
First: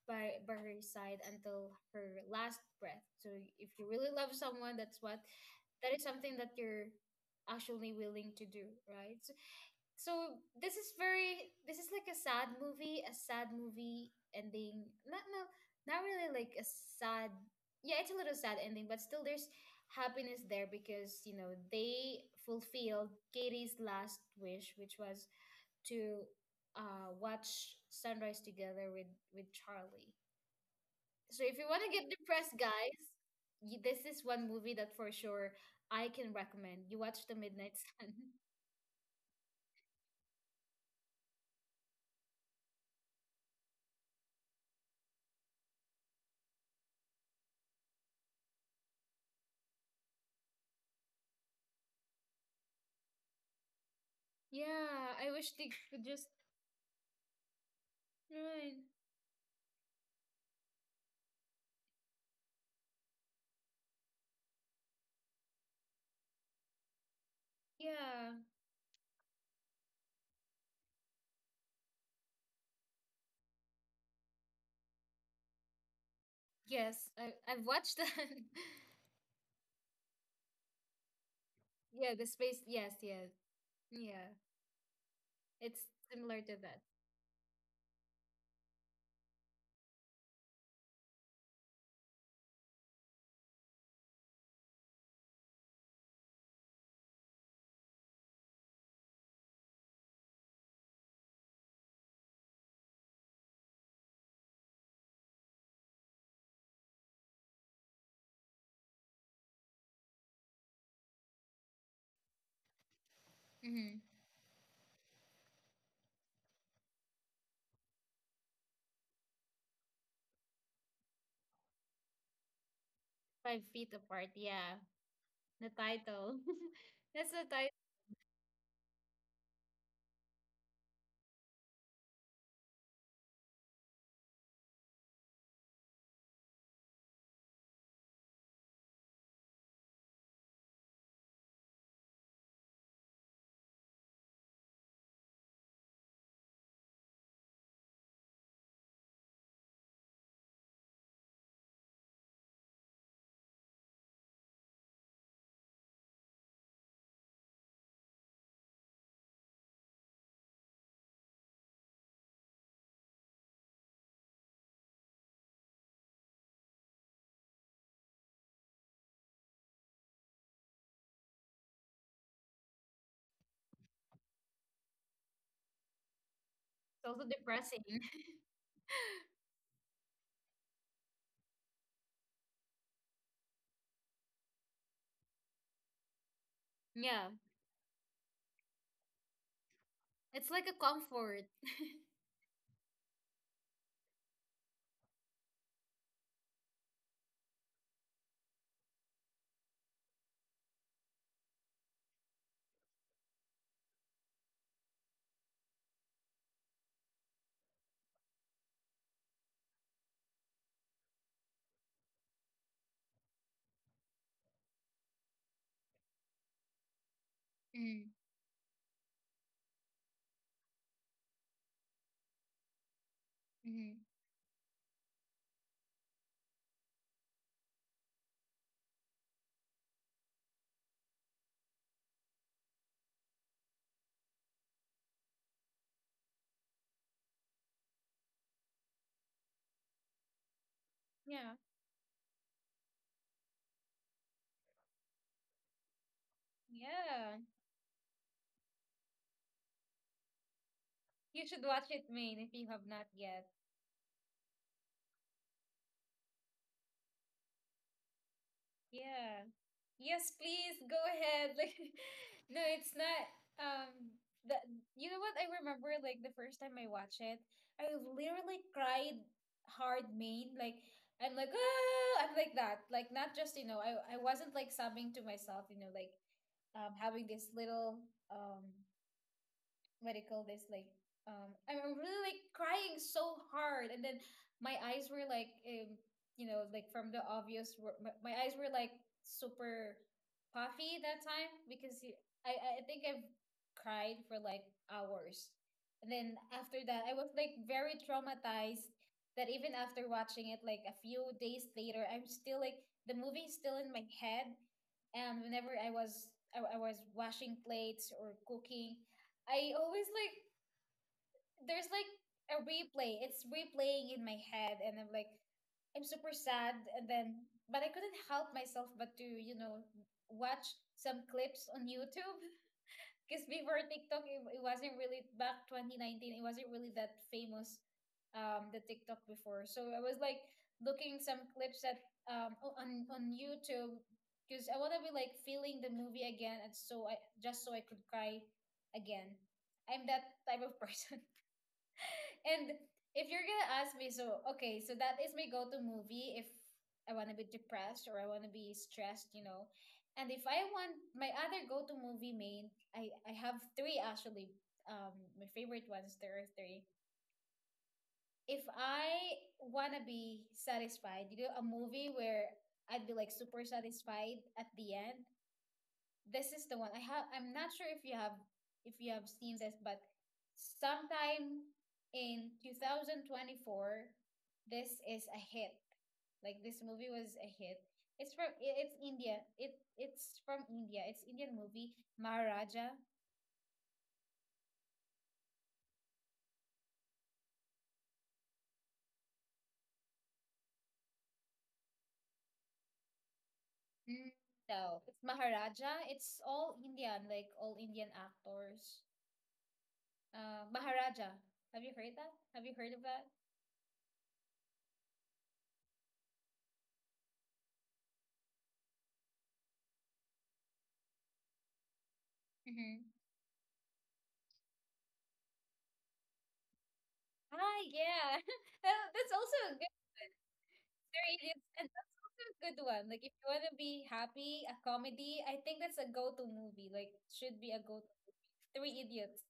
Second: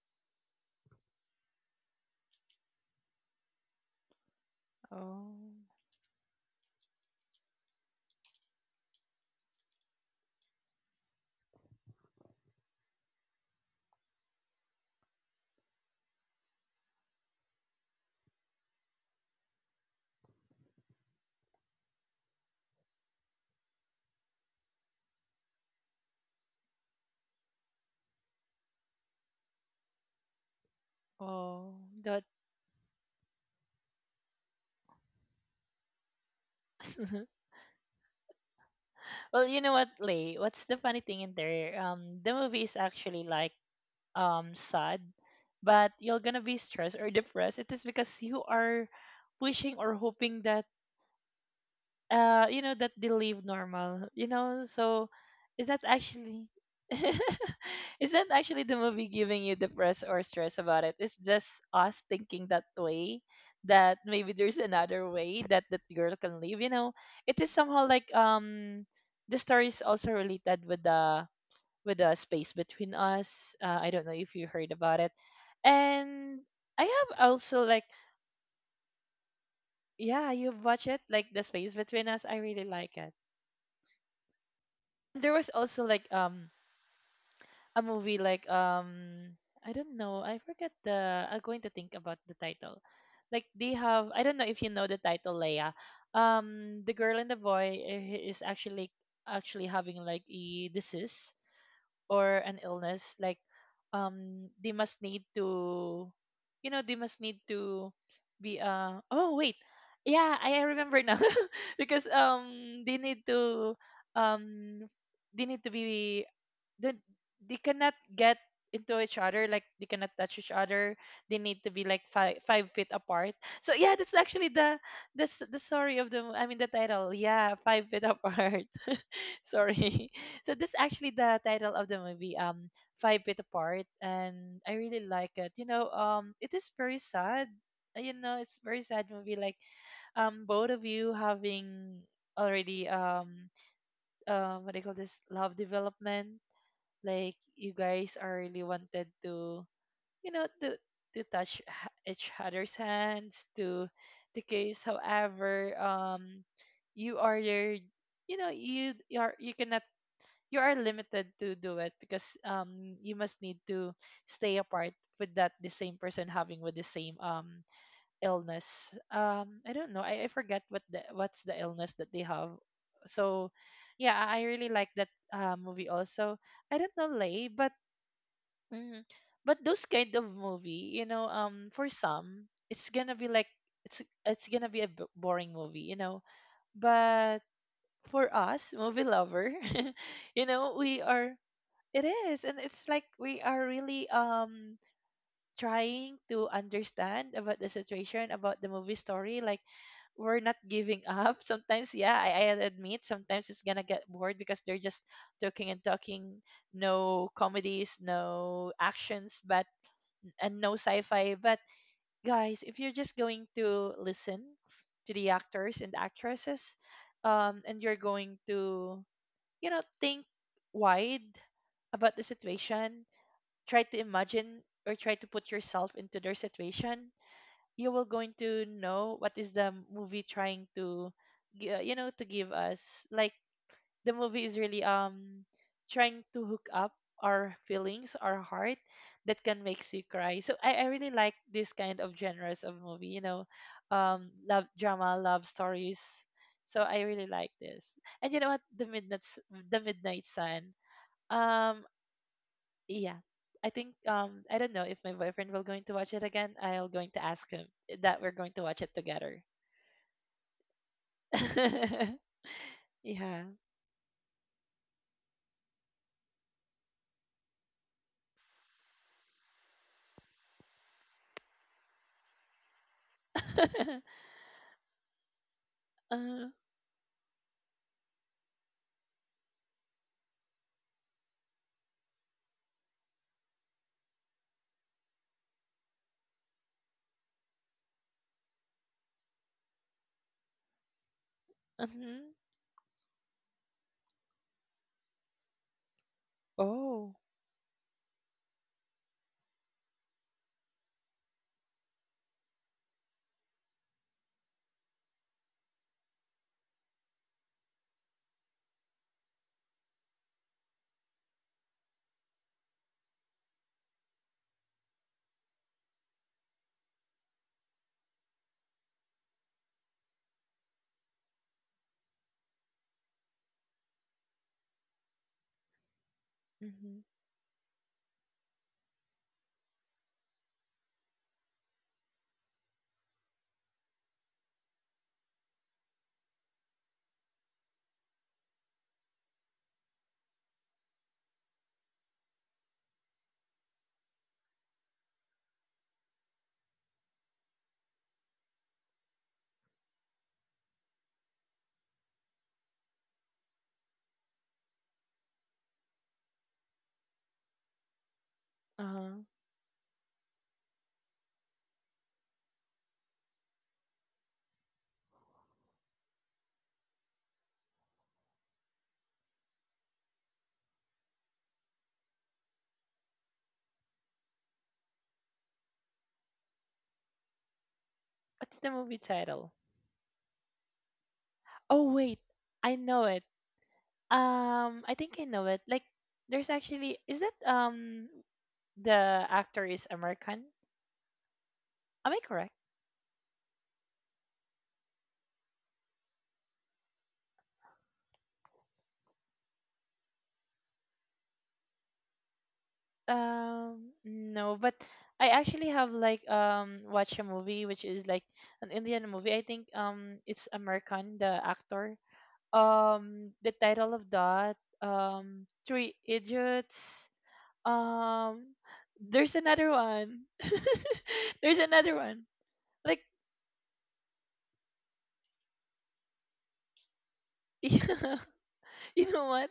by her side until her last breath. So if you really love someone,
Oh.
that is something that you're actually willing to do, right? So this is very this is like a sad movie, a sad movie ending, not really like a sad, yeah, it's a little sad ending, but still there's happiness there because you know they fulfilled Katie's last wish, which was to watch sunrise together with Charlie. So if you
Oh.
want to get
That.
depressed, guys, y this is one movie that for sure I can recommend. You watch The
[laughs]
Midnight Sun. [laughs]
Well, you know what, Lay? What's the funny thing in there? The movie is actually like, sad, but you're gonna be stressed or depressed. It is because you are wishing or hoping that, that they live normal, you know. So
Yeah, I wish
is
they
that
could just
actually, [laughs] is that actually
right.
the movie giving you depressed or stress about it? It's just us thinking that way, that maybe there's another way that that girl can live, you know. It is somehow like,
Yeah.
the story is also related with the space between us. I don't know if you heard about it, and I
Yes,
have also
I've
like,
watched that. [laughs]
yeah, you've watched it, like The Space Between
Yeah, the
Us, I
space.
really
Yes,
like it.
yes, yeah.
There was
It's
also like,
similar to that.
a movie, like, I don't know, I forget the I'm going to think about the title. Like, they have, I don't know if you know the title, Leia. The girl and the boy, he is actually like, actually having like a disease, or an illness, like, they must need to, you know they must need to be uh oh wait, yeah, I remember now. [laughs] Because, they need to,
Hmm.
um they need to be the, they cannot get into each other, like, they cannot touch each other. They need to be like five feet apart.
Five
So
feet
yeah, that's
apart.
actually
Yeah,
the
the
story of the
title.
I mean the title,
[laughs] That's the
yeah,
title.
5 feet, [laughs] apart. [laughs] Sorry. So that's actually the title of the movie, 5 feet apart, and I really like it, you know, it is very sad. You know, it's very sad movie, like, both of you having already, what do you call this, love development, like, you guys are really wanted to, you know, to touch each other's hands, to kiss. However, you are your you know you, you are you cannot you are limited to do it because, you must need to stay apart with that, the same person having with the same, illness. I don't know, I forget what's the illness that they have. So yeah, I really like that, movie also. I don't
It's
know,
also
Lay, but.
depressing. [laughs]
Hmm. But those kind of movie, you know, for some, it's gonna be like, it's it's gonna be a boring movie, you know.
Yeah,
But for us, movie lover, [laughs] you
it's like a
know, we are,
comfort.
it is, and it's like we are really, trying to understand about the situation, about the movie story. Like, we're not giving [laughs] up. Sometimes, yeah, I admit, sometimes it's gonna get bored because they're just talking and talking, no comedies, no actions, but and no sci-fi. But guys, if you're just going to listen to the actors and actresses, and you're
Mm,
going to, think wide about the situation, try to
mm-hmm.
imagine or try to put yourself into their situation, you will going to know what is the movie trying to, to give us. Like the movie is really trying to hook up our feelings, our heart that can makes you cry. So I really like
Yeah,
this kind of genres of movie, love drama, love stories. So I really
yeah.
like this. And you know what? The midnight sun.
You should
Um
watch it, Maine, if you have not
yeah.
yet.
I think I don't know if my boyfriend will going to watch it again. I'll going to ask him that we're going to watch it together.
Yeah. Yes, please go ahead. [laughs] Like,
[laughs]
no, it's not.
Yeah.
Um, the you know what I remember like the first time I watched it, I literally cried hard, Maine. Like, I'm like, oh, I'm like that. Like, not just you know,
[laughs]
I wasn't like sobbing to myself, you know, like
uh,
having this little um what do you call this, like, I'm really like crying so hard. And then my eyes were like you know, like from the obvious my eyes were like super puffy that time because
uh-huh.
I think I've cried for like hours, and then after that I
Oh.
was like very traumatized that even after watching it like a few days later, I'm still like the movie is still in my head. And whenever I was washing plates or cooking, I always like there's like a replay. It's replaying in my head, and I'm like, I'm super sad, and then but I couldn't help myself but to you know watch some clips on YouTube because before TikTok, it wasn't really back 2019. It wasn't really
Mm-hmm.
that famous, the TikTok before. So I was like looking some clips at on YouTube because I want to be like feeling the movie again, and so I just so I could cry again. I'm that type of [laughs] person. And if you're gonna ask me, so okay, so that is my go-to movie if I wanna be depressed or I wanna be stressed, you know. And if I want my other go-to movie, main, I have three actually. My favorite ones, there are three. If
Uh-huh.
I wanna be satisfied, you know, a movie where I'd be like super satisfied at the end. This is the one I have. I'm not sure if you have seen this, but sometime in 2024, this is a hit. Like this movie was a hit. It's from
What's the
it's
movie
India.
title?
It's from India. It's Indian movie
Oh wait, I
Maharaja.
know it. I think I know it. Like, there's actually is that the actor is American? Am I correct?
Mm. No, it's Maharaja. It's all Indian, like all Indian actors. Maharaja. Have you heard that? Have you heard of that?
No, but I actually have like watched a movie which is like an Indian movie. I think it's American the actor.
Mm-hmm.
The title of that Three Idiots.
Ah, yeah.
um
[laughs] That's
there's another
also a good.
one. [laughs]
There it
There's
is, and
another
that's
one
also a good
like,
one. Like if you want to be happy, a comedy, I think that's a go-to movie. Like
[laughs]
should be a
you
go-to movie. Three
know
Idiots.
what?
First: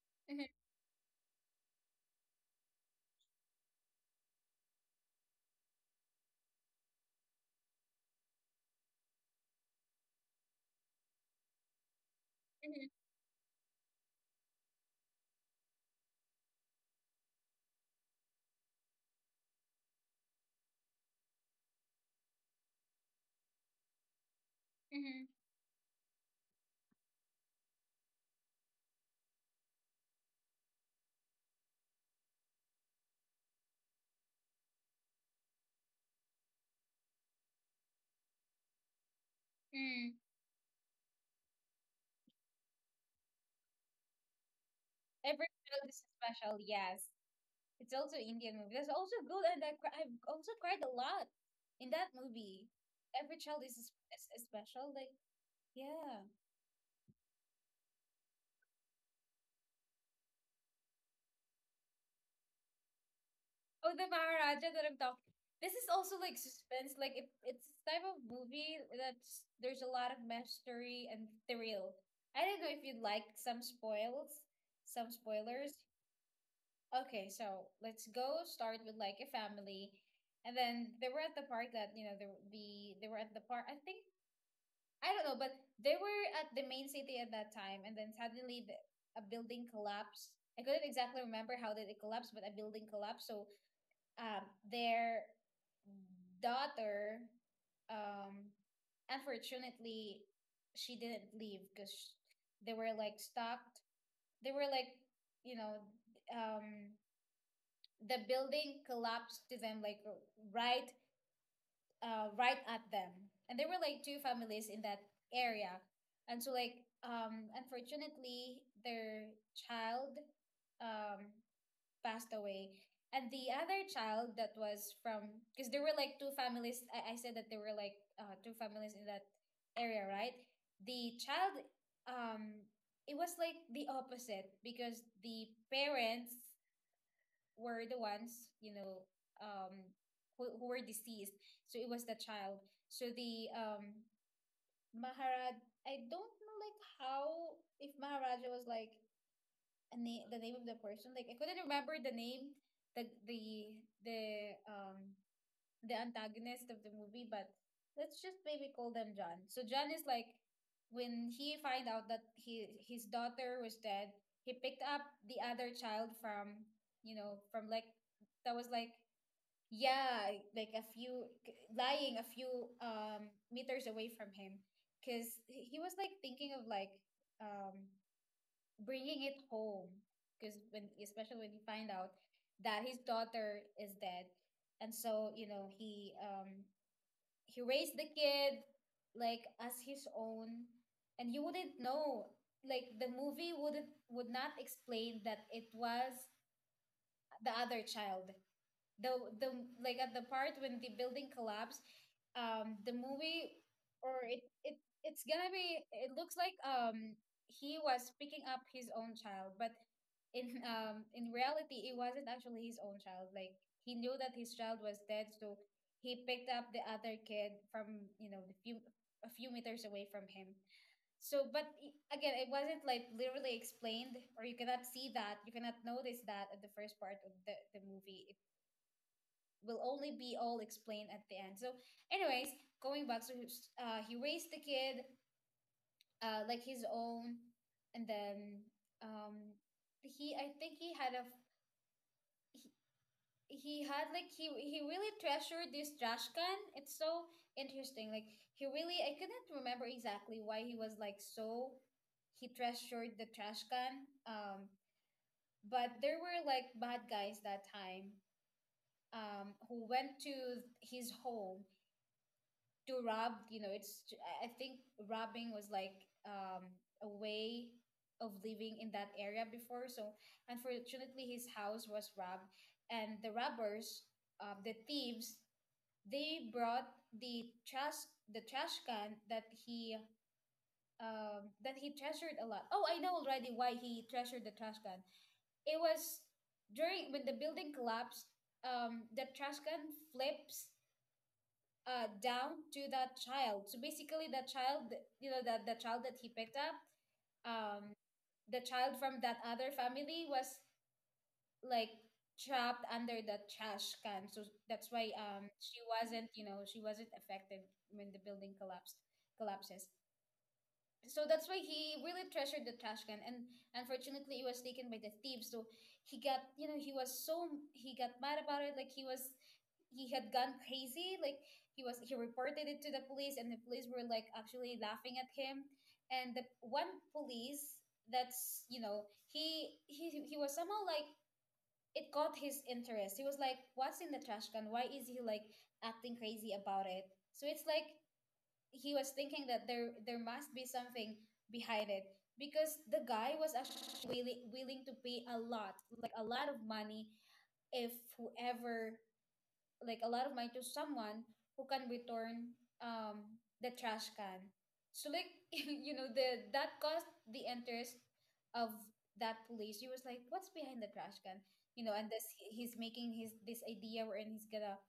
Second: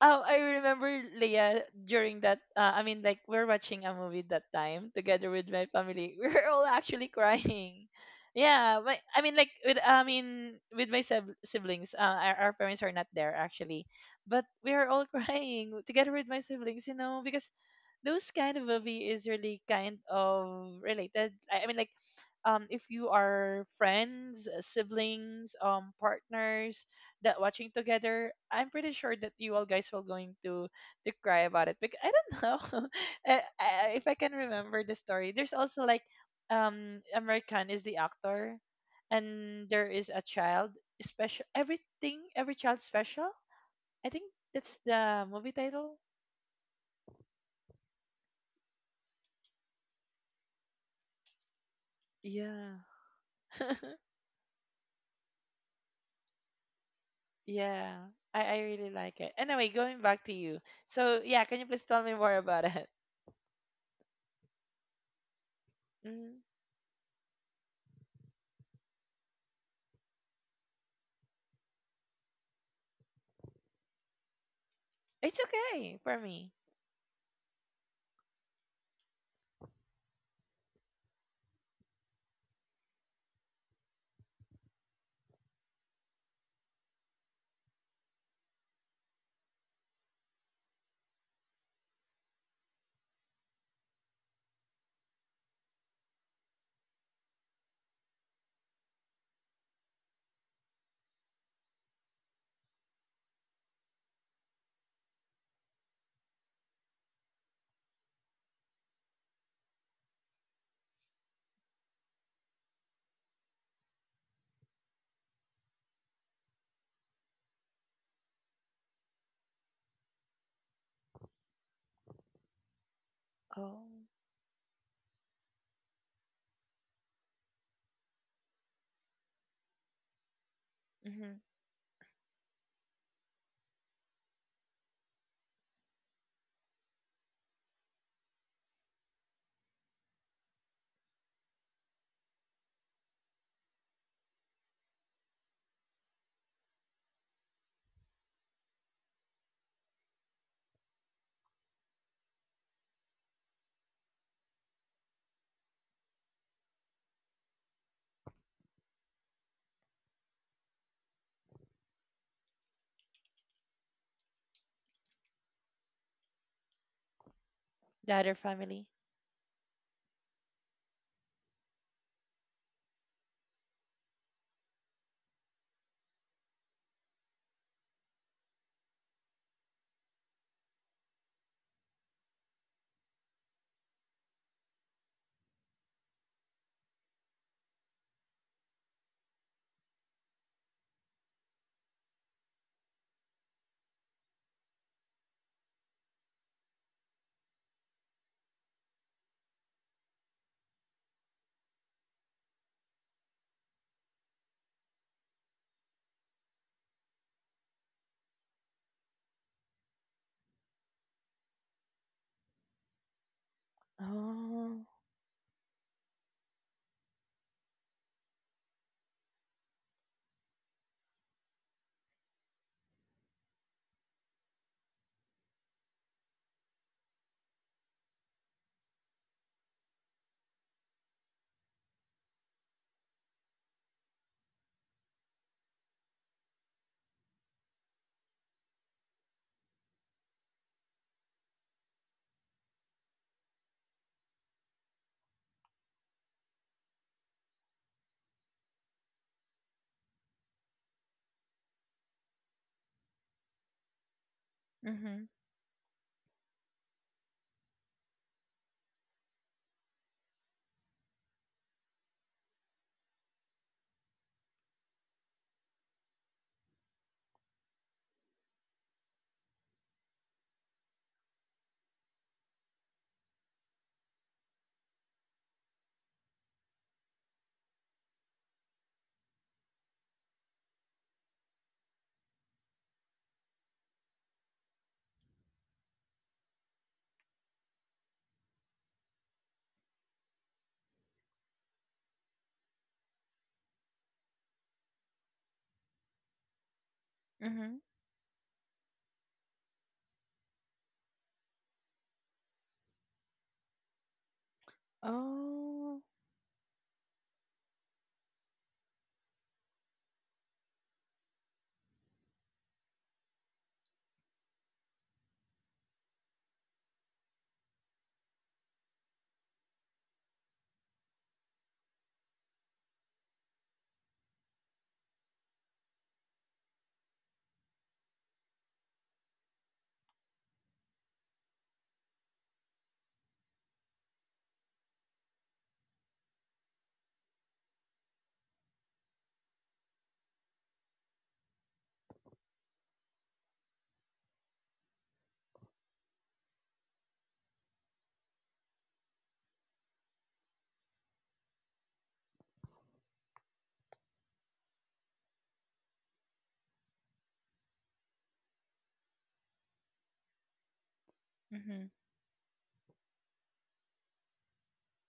Mhm,
I remember Leia during that. I mean, like we're watching a movie that time together with my family. [laughs] We are all actually crying. Yeah, I mean, like with I mean with my siblings. Our parents
mhm,
are not there actually, but we are all [laughs] crying together with my siblings. You know, because those kind of movie is really kind of related. I mean, like if you are friends,
mhm,
siblings, partners, that watching together, I'm pretty sure that you all guys will going to cry about it because I don't know, [laughs] I, I, if I can remember the story. There's also like American is the actor, and there is
mm.
a child special. Everything, every child special. I think that's the
Every
movie
child
title.
is special. Yes, it's also Indian movie. That's also good, and I've also cried a lot in that movie.
Yeah.
Every child is,
[laughs]
is, is special. Like yeah,
Yeah. I really like it. Anyway, going back to you. So yeah, can you please tell me more about it?
oh, the Maharaja that I'm talking. This is
[laughs]
also
Hmm.
like suspense. Like it's this type of movie that's there's a lot of mystery and thrill. I don't know if you'd like some
It's
spoilers.
okay for me.
Okay, so let's go start with like a family, and then they were at the park that they were at the park. I think I don't know, but they were at the main city at that time, and then suddenly a building collapsed. I couldn't exactly remember how did it collapse, but a building collapsed. So um, their daughter, um, unfortunately, she didn't leave because they were like stuck. They were like, you know, um, the building collapsed to them, like right, right at them, and there were like two families in that area, and so like, unfortunately, their child, um, passed away. And the
Oh.
other child that was from, because there were like two families. I said that there were like two families in that area, right? The child, um, it was like the opposite because the parents were the ones, um, who were deceased. So it was the child. So the Maharaj, I don't know like how, if Maharaja was like a name the name of the person. Like I couldn't remember the name, the the the um the antagonist of the movie, but let's just maybe call them John. So John is like when he find out that he his daughter was dead, he picked up the other child from from like
The other
that was
family.
like yeah like a few lying a few meters away from him because he was like thinking of like um bringing it home because when especially when you find out that his daughter is dead, and so he raised the kid like as his own. And you wouldn't know, like the movie would not explain that it was the other child, the the like at the part when the building collapsed, the movie, or it's gonna be, it looks like he was picking up his own child, but in [laughs] in reality it wasn't actually his own child. Like he knew that his
Oh.
child was dead, so he picked up the other kid from the few a few meters away from him. So but again, it wasn't like literally explained, or you cannot see that, you cannot notice that at the first part of the movie. It will only be all explained at the end. So anyways, going back, so he raised the kid like his own. And then um, he I think he had a, he had like, he really treasured this trash can. It's so interesting. Like he really I couldn't remember exactly why he was like so he treasured the trash can.
Mm-hmm.
But there were like bad guys that time, who went to his home to rob. It's I think robbing was like a way of living in that area before. So unfortunately, his house was robbed, and the thieves, they brought the trash the trash can that he treasured a lot. Oh, I know already why he treasured the trash can. It was during when the building collapsed. The trash can flips down to that child. So basically, that child, you know, that the child that he picked up,
Mm-hmm.
um, the child from that other family was like trapped under the trash can. So that's why
Oh.
she wasn't affected when the building collapsed collapses. So that's why he really treasured the trash can, and unfortunately it was taken by the thieves. So he got, he was so he got mad about it. Like he had gone crazy. Like he reported it to the police, and the police were like actually laughing at him, and the one police that's he was somehow like it caught his interest. He was like, "What's in the trash can? Why is he like acting crazy about it?" So it's like he was thinking that there must be something behind it, because the guy was actually willing to pay a lot, like a lot of money, if whoever, like a lot of money to someone who can return the trash can. So like [laughs] you know the that caused the interest of that police. He was like, what's behind the trash can,
Mm-hmm.
and this he's making his, this idea wherein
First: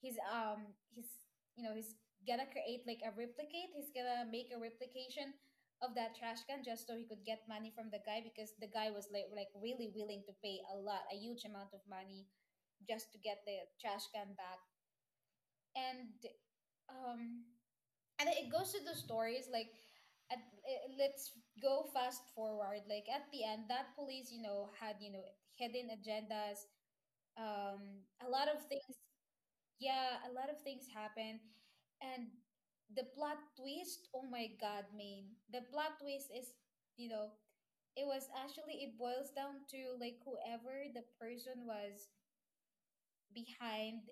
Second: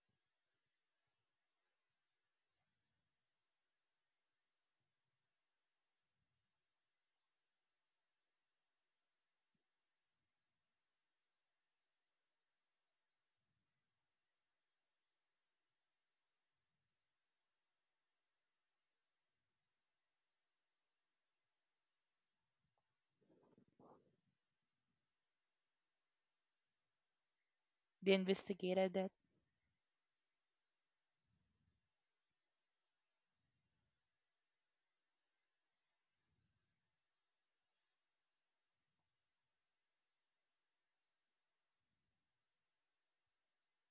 he's um he's he's gonna create like a replicate he's gonna make a replication of that trash can, just so he could get money from the guy, because the guy was like really willing to pay a huge amount of money just to get the trash can back. And um and it goes to the stories like at, let's go fast forward. Like at the end, that police, had, hidden agendas, a
They
lot of things.
investigated that.
Yeah, a lot of things happened, and the plot twist oh my god man, the plot twist is, you know it was actually it boils down to like whoever the person was behind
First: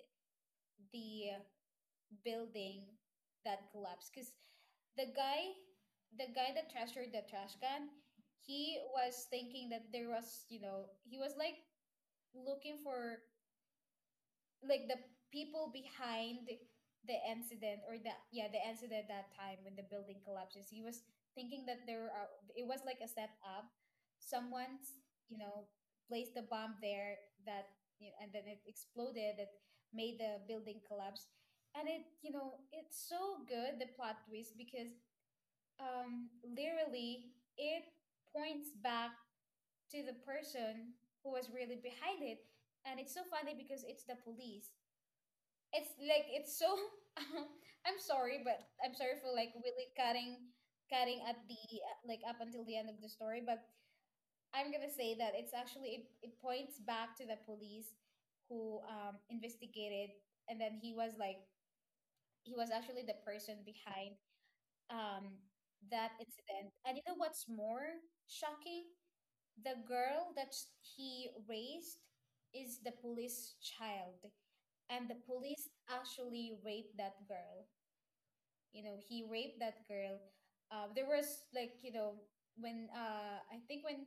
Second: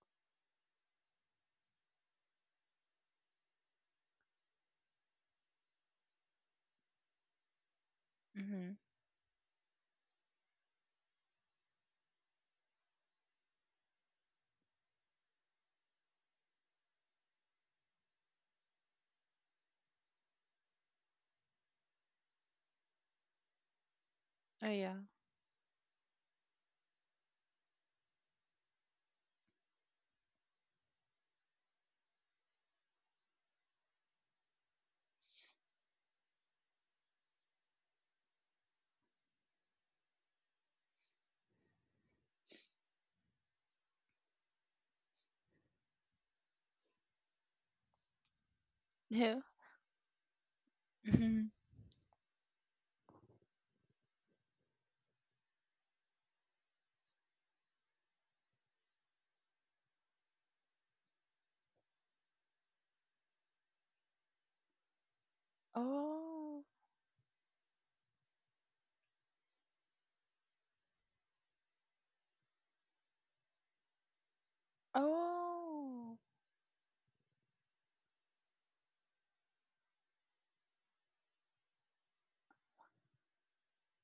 the building that collapsed, because the guy the guy that treasured the trash can,
Mm-hmm.
he was thinking that there was you know he was like looking for like the people behind the incident, or the yeah, the incident that time when the building collapses. He was thinking that there are it was like a setup.
Oh yeah.
Someone's,
[laughs]
you know placed the bomb there, that, and then it exploded, that made the building collapse. And it you know it's so good, the plot twist, because literally it points back to the person who was really behind it. And it's so funny because it's the police. It's like it's so [laughs] I'm sorry for
Yeah.
like really cutting at
Mm-hmm.
the, like up until the end of the story, but I'm gonna say that it's actually, it points back to the police, who investigated. And then he was actually the person behind, um, that
Oh.
incident. And you know what's more shocking? The girl that he raised is the police child, and the police
Oh.
actually raped that girl. He raped that girl. There was like, when I think when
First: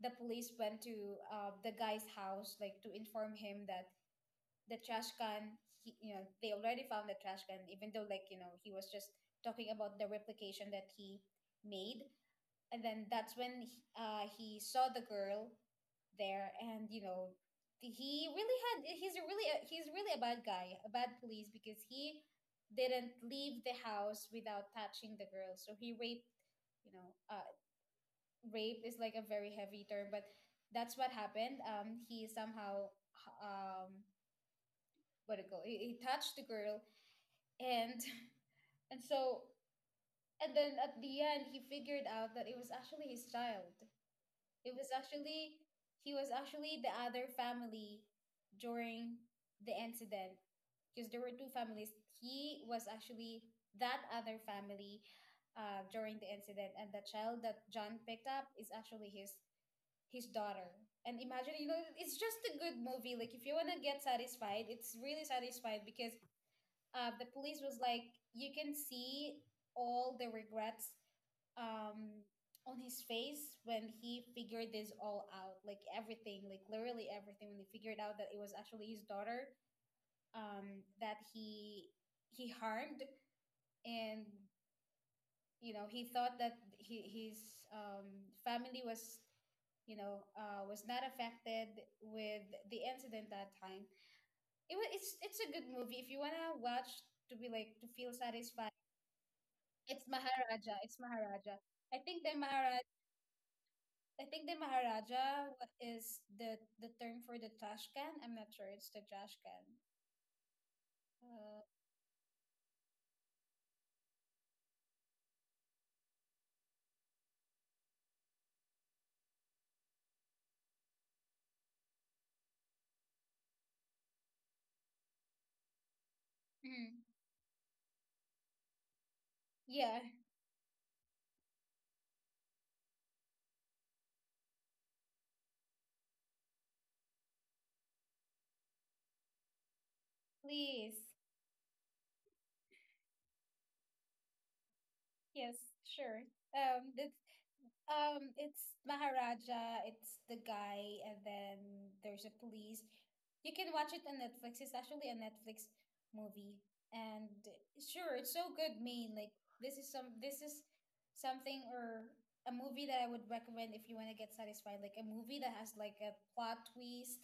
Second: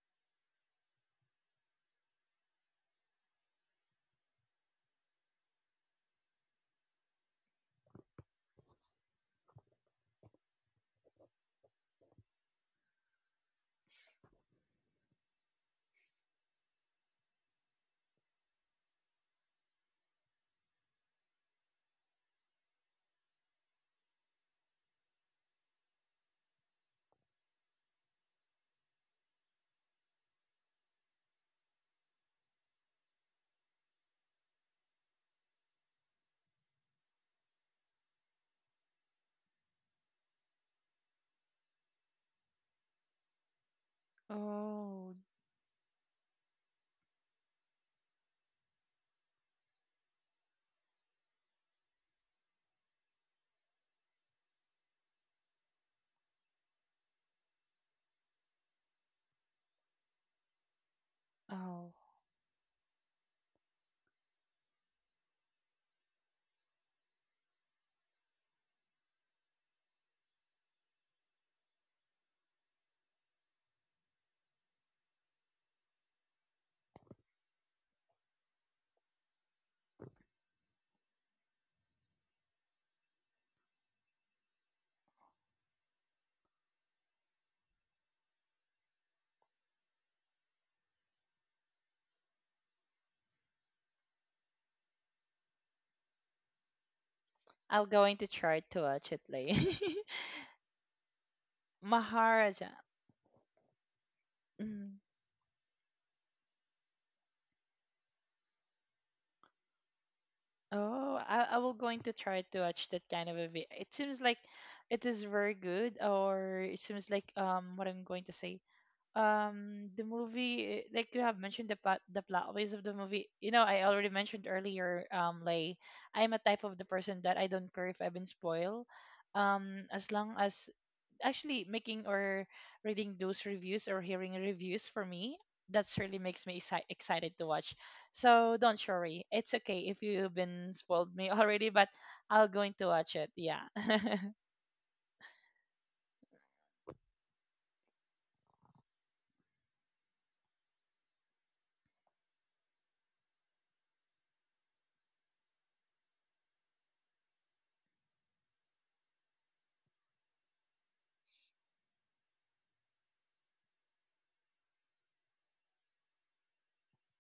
the police went to the guy's house, like to inform him that the trash can, they already found the trash can, even though like, he was just talking about the replication that he made. And then that's when he saw the girl there. And he's a really, he's really a bad guy a bad police, because he didn't leave the house without touching the girl. So he raped, you know uh, rape is like a very heavy term, but that's what happened. He somehow, um what it go he touched the girl, and [laughs] and so and then at the end he figured out that it was actually his child. It was
Oh,
actually He was actually the other family during the incident, because there were two families. He was actually that other family during the incident, and the child that John picked up is actually his daughter. And imagine,
oh.
it's just a good movie. Like if you wanna get satisfied, it's really satisfied, because the police was like, you can see all the regrets um, on his face when he figured this all out, like everything, like literally everything, when he figured out that it was actually his daughter, that he harmed, and he thought that his family was, was not affected with the incident that time. It was it's a good movie if you wanna watch to be like to
I'm
feel
going to try
satisfied.
to watch it later.
It's Maharaja. It's Maharaja.
[laughs]
I think the
Maharaja.
Maharaja. I think the
Mm.
Maharaja is the term for the trash can. I'm not sure. It's the trash can.
Oh, I
Uh,
will going to try to watch that kind of a video. It seems like it is very good, or it seems like what I'm going to say. The movie, like you have mentioned the plot, ways of the movie. I already mentioned earlier, Lay, I'm a type of the
mm,
person that I don't care if I've been spoiled,
yeah.
as long as actually making or reading those reviews or hearing reviews, for me that's really makes me excited to watch. So don't worry, it's okay if you've been
Please.
spoiled me [laughs] already, but I'll going to watch it. Yeah. [laughs]
Yes. Sure. That's it's Maharaja, it's the guy, and then there's a police. You can watch it on Netflix. It's actually a Netflix movie. And sure, it's so good, main. Like this is something or a movie that I would recommend if you want to get satisfied. Like a movie that has like a plot twist,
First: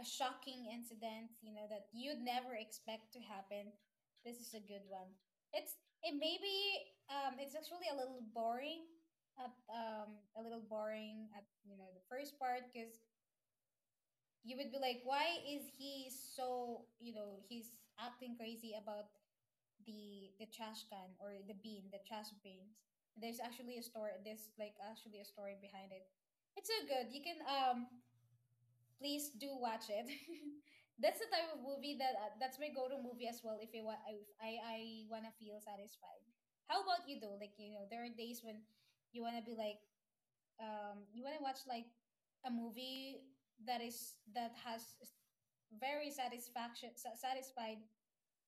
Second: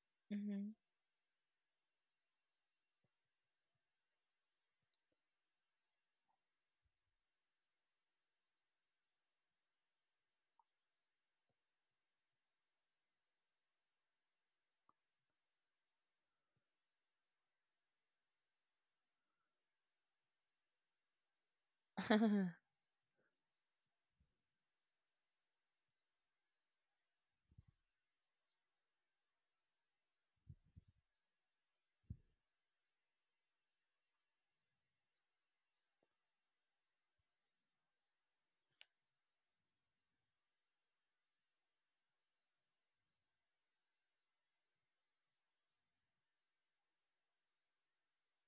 a shocking
Hmm.
incident, you know, that you'd never expect to happen. This is a good one. It's it may be it's actually a little boring at a little boring at, you know, the first part because you would be like, why is he so, you know, he's acting crazy about the trash can or the bin, the trash
[laughs]
bins. There's actually a story. There's like actually a story behind it. It's so good. You can please do watch it. [laughs] That's the type of movie that that's my go-to movie as well. If I want, if I wanna feel satisfied. How about you though? Like, you know, there are days when you wanna be like, you wanna watch like a movie that is that has very satisfied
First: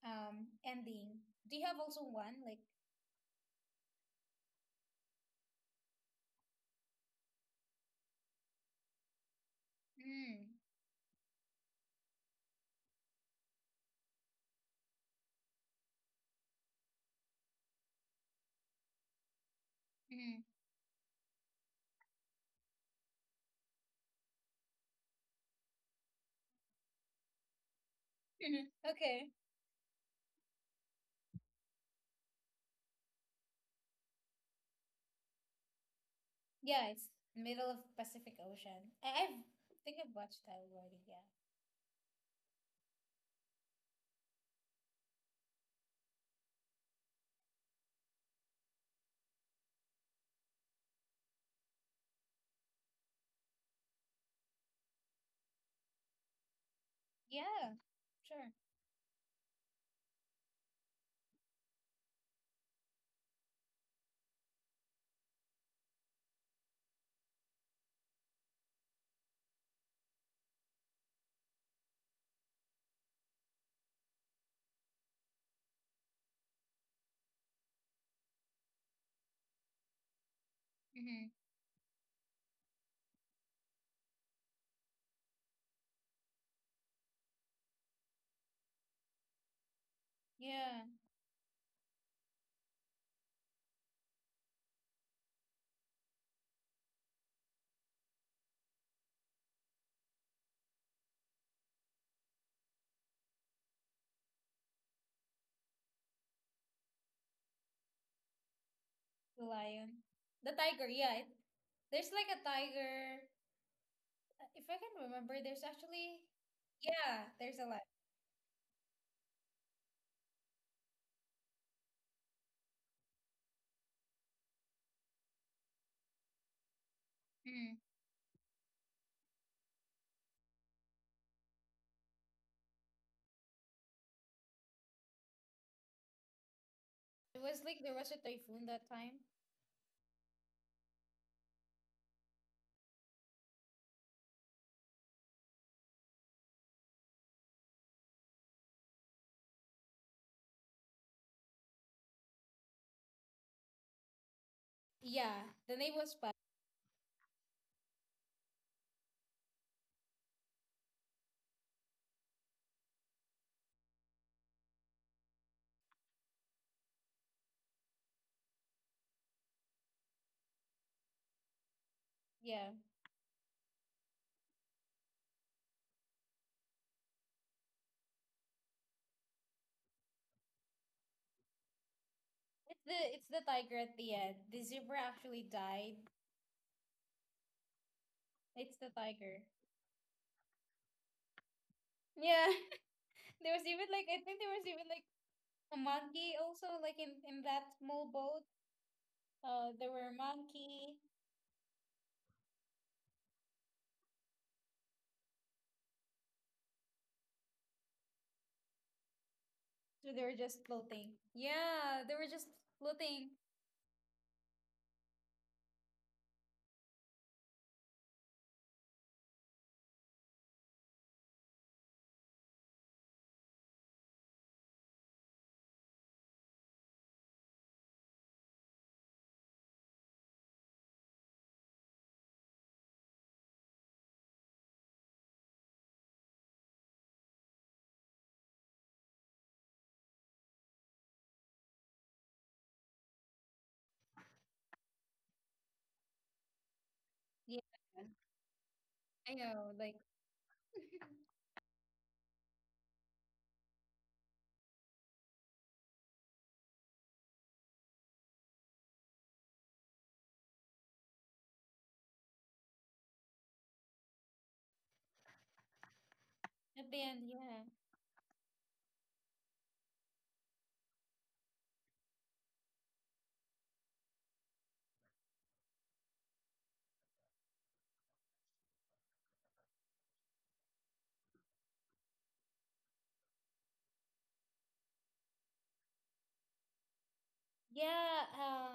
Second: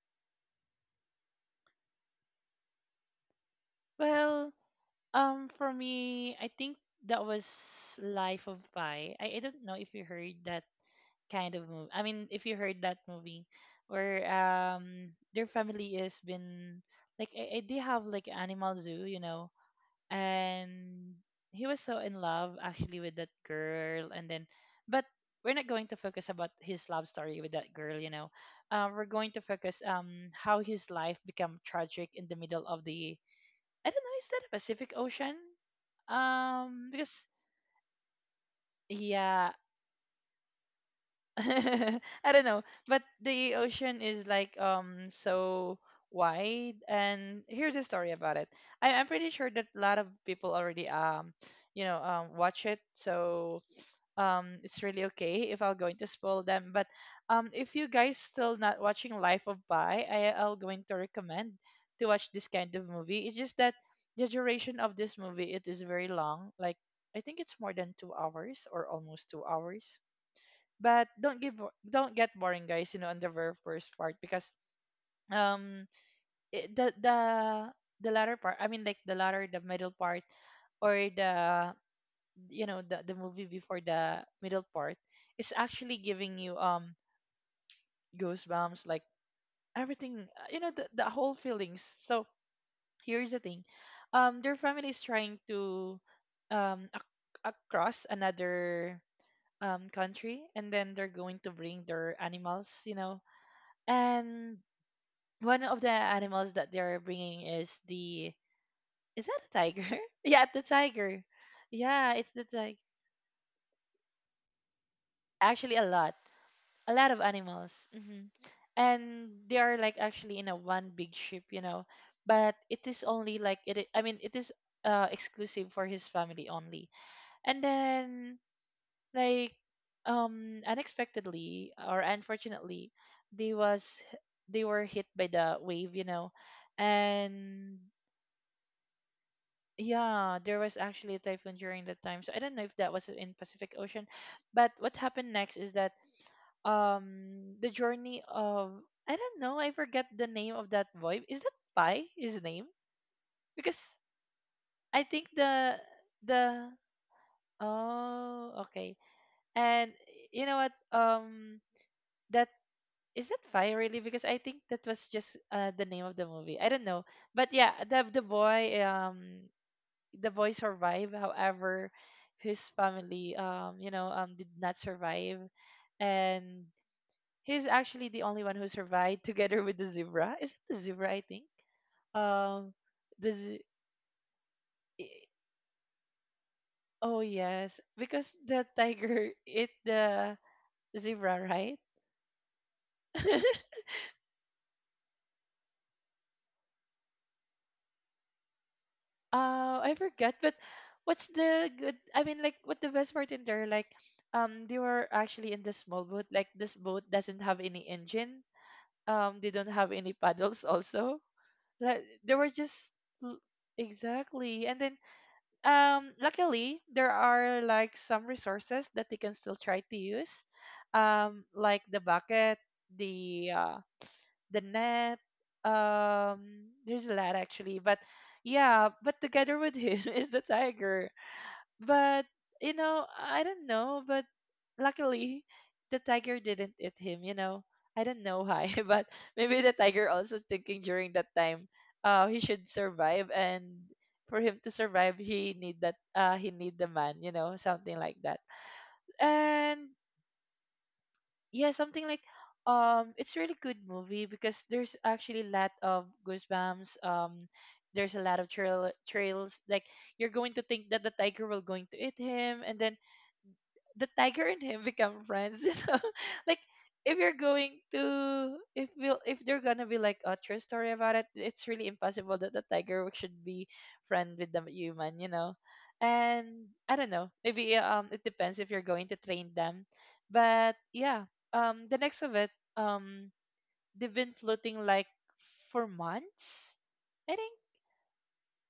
ending. Do you have also one like?
Well, for me, I think that was Life of Pi. I don't know if you heard
Mm,
that kind of movie. I mean, if you heard that movie, where their family is been like, I they have like animal zoo,
mm,
and he was so in love actually with that girl, and then but we're not going to focus about his love story with that girl.
mm,
We're
okay.
going to focus how his life become tragic in the middle of the, I don't know, is that a Pacific Ocean?
Yeah, it's
Because
middle of Pacific Ocean. I
yeah,
I think I've watched that already. Yeah.
[laughs] I don't know, but the ocean is like so wide. And here's a story about it. I'm pretty sure that a lot of people already watch it, so it's really okay if I'm going to spoil them. But
Yeah,
if you guys
sure.
still not watching Life of Pi, I'll going to recommend to watch this kind of movie. It's just that the duration of this movie it is very long. Like I think it's more than 2 hours or almost 2 hours, but don't get boring guys, on the very first part because um it, the latter part, I mean, like the middle part, or
Mm-hmm.
the you know the movie before the middle part is actually giving you goosebumps, like everything,
Yeah,
the, whole feelings. So here's the thing, their family is trying to across another country, and then they're going to bring their animals. And one of the animals that they're bringing is the is
the
that a tiger?
lion,
[laughs] Yeah,
the
the
tiger. Yeah, it,
tiger.
there's
Yeah,
like
it's
a
the tiger.
tiger. If I can remember, there's
Actually,
actually
a lot
yeah,
of
there's a lot.
animals. Hmm. And they are like actually in a one big ship. But it is only like it. I mean, it is exclusive for his family only. And
Mm.
then like unexpectedly or unfortunately, they was they were hit by the wave. You know
It was like
and
there was a typhoon that time.
Yeah, there was actually a typhoon during that time. So I don't know if that was in Pacific Ocean, but what happened next is that the journey of, I don't know, I forget the name of that boy. Is that Pai his name? Because I think
Yeah, the
the
name was Pat.
the Oh, okay. And you know what? That Is that Pai really? Because I think that was just the name of the movie. I don't know. But yeah, the boy, the boy survived. However, his
Yeah,
family, did not survive, and he's actually the only one who survived [laughs] together with the zebra. Is it the zebra? I think. Um,
it's
the
the
z-
tiger at the end. The zebra
i-
actually died.
oh yes, because the
It's the
tiger
tiger.
[laughs] ate the zebra, right?
Yeah, [laughs] there was even
[laughs]
like a monkey also like in that small boat. There
I
were a
forgot, but
monkey.
what's the good? I mean, like, what the best part in there? Like, they were actually in this small boat. Like, this boat doesn't have any engine, they don't have
So
any
they were just
paddles
floating.
also,
Yeah,
like
they were
they
just
were just
floating.
l- exactly. And then luckily there are like some resources that they can still try to use, like the bucket, the uh the net, um there's a lot actually. But yeah, but together with him [laughs] is the tiger. But I don't know. But luckily, the tiger didn't eat him. I don't know why, [laughs] but maybe the tiger also thinking during that time, he should survive, and for him to survive, he need that, he need the man. You know,
Yeah,
something like that.
I know.
And
Like
yeah, something like, it's really good movie because there's actually a lot of goosebumps. There's a lot of trails, like you're going to think that the tiger will going to eat him, and then the tiger and him become friends, [laughs] you know? Like,
at the end,
if you're
yeah.
going to if we'll if they're gonna be like a true story about it, it's really impossible that the tiger should be friend with the human. And I don't know. Maybe it depends if you're going to train them. But yeah, the next of it, um they've been floating like for months, I think.
Yeah,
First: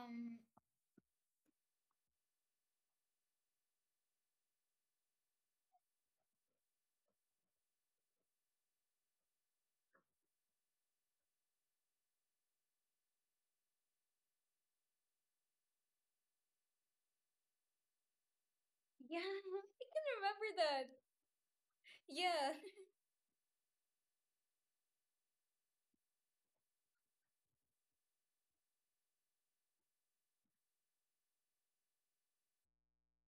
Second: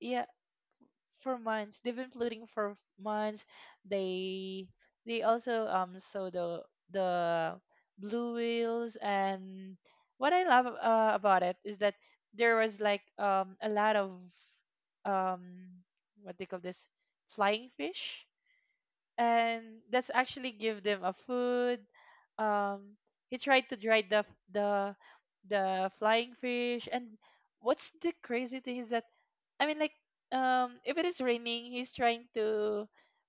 Yeah, for months. They've been polluting for months. They they also saw the blue whales. And what I love, about it is that there was like a lot of, um what they call this, flying fish,
yeah,
and
[laughs] I can
that's
remember
actually give
that.
them a food.
Yeah. [laughs]
Um, he tried to dry the f- the flying fish. And what's the crazy thing is that, I mean, like, if it is raining, he's trying to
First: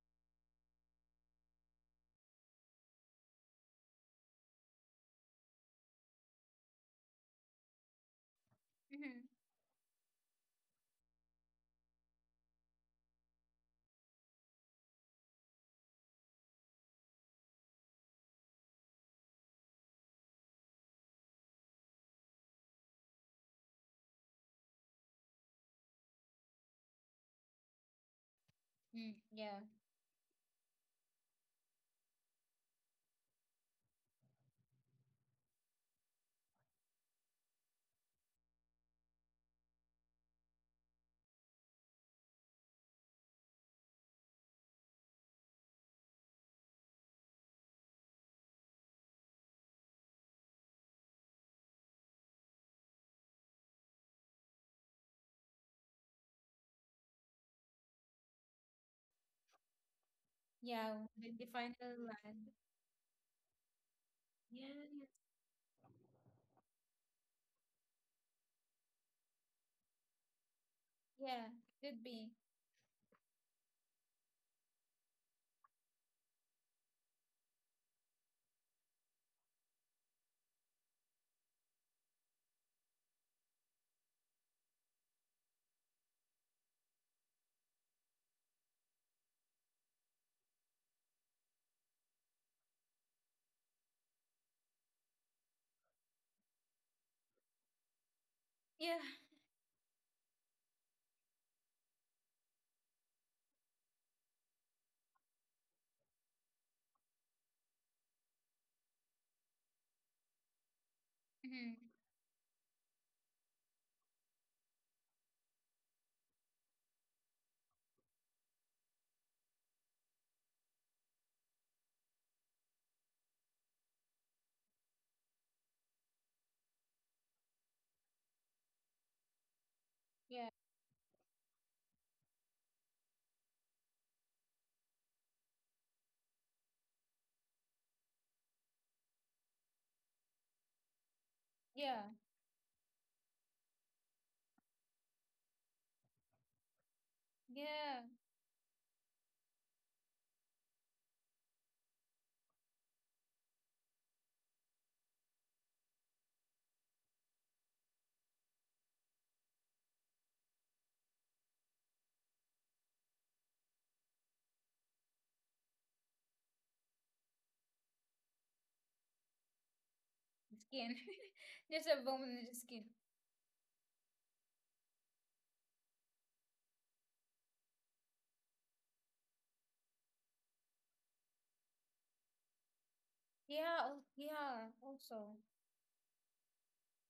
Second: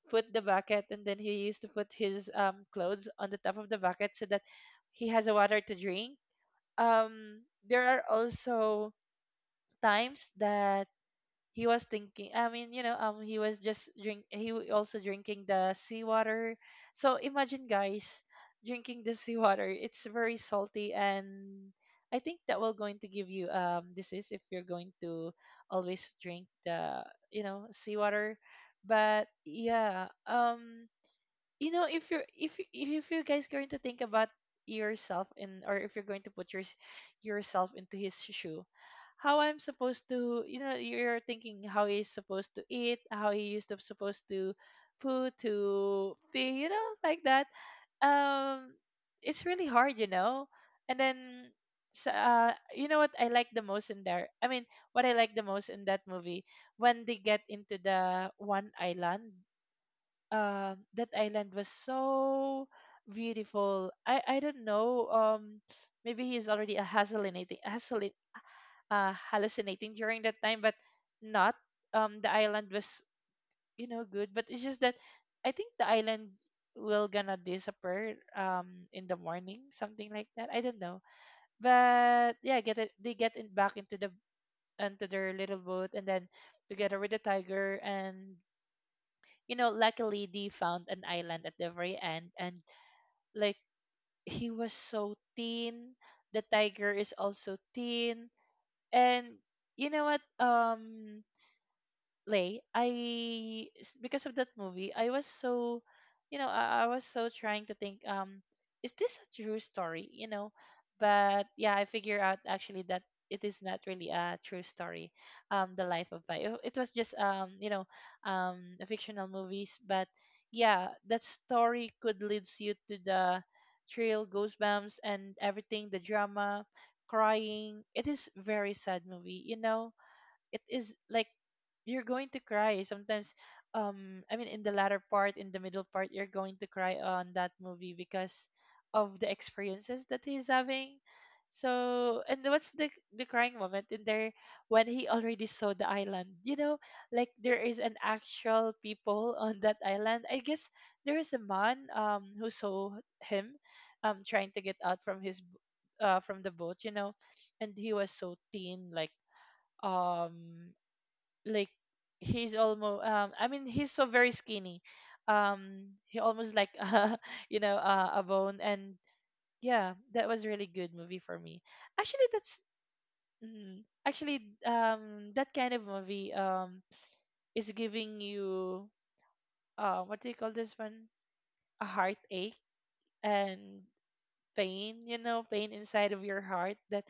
put the bucket, and then he used to put his clothes on the top of the bucket so that he has a water to drink. Um, there are also
Mhm.
times that he was thinking, I mean, he was just drink he w- also drinking the seawater. So imagine guys drinking the [laughs] seawater, it's very salty, and I think that will going to give you disease if you're going to always drink the seawater. But
Yeah,
yeah, if you're if you guys going to think about yourself in or if you're going to put yourself into his shoe. How I'm supposed to you know You're thinking how he's supposed to eat, how he used to supposed to poo, to pee, like that. um it's really hard. And then so, you know what I like the most in there, I mean, what I like the most in that movie, when they get into the one island,
yeah,
that
the
island was
final land.
so beautiful. I don't
Yeah,
know. Maybe he's already a hallucinating during that time, but
yeah,
not.
could
The
be.
island was, good, but it's just that I think the island will gonna disappear in the morning, something like that. I don't know, but yeah, get it. They get in back into the into their little boat, and then together with the tiger, and, luckily they found an island at the very end, and like he was so thin. The tiger is also thin,
Yeah,
and you know what? Lay, because of that movie, I was so, I was so trying to think, is this a true story? But yeah,
hmm
I figure out actually that it is not really a true story. The life of Vi. It was just, a fictional movies, but yeah, that story could leads you to the trail, goosebumps, and everything, the drama, crying. It is very sad movie.
yeah,
It is like you're going to cry sometimes, I mean, in the middle part, you're going to cry on that movie because of the experiences that he's having.
yeah,
So, and what's the crying moment in there, when he already saw the island, like there is an
yeah.
actual people [laughs] on that island, I guess. There is a man who saw him trying to get out from from the boat. You know and He was so thin, like, um like he's almost, I mean, he's so very skinny, he almost like [laughs] a bone. And yeah, that was really good
Skin.
movie for me,
[laughs] There's a bone
actually.
in the
that's
skin.
mm, actually, that kind of movie, is giving you, what do you call this one, a heartache and
Yeah, oh, yeah,
pain,
also.
pain inside of your heart, that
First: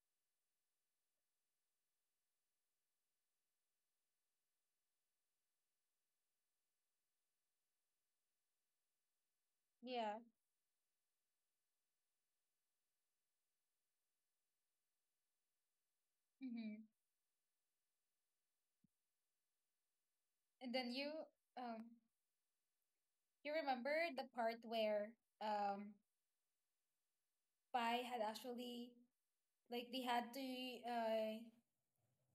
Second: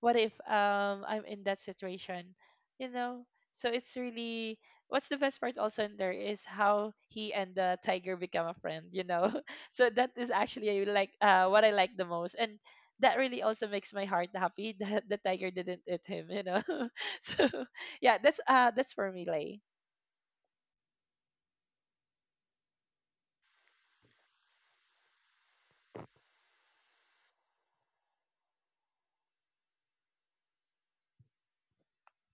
what if I'm in that situation, you know? So it's really, what's the best part also in there is how he and the tiger become a friend. [laughs] So that
Yeah.
is actually like, what I like the most, and that really also makes my heart happy [laughs] that the tiger didn't eat him.
Mm-hmm.
[laughs] So yeah, that's for me, Lay.
And then you, um, you remember the part where um Pi had actually like they had to uh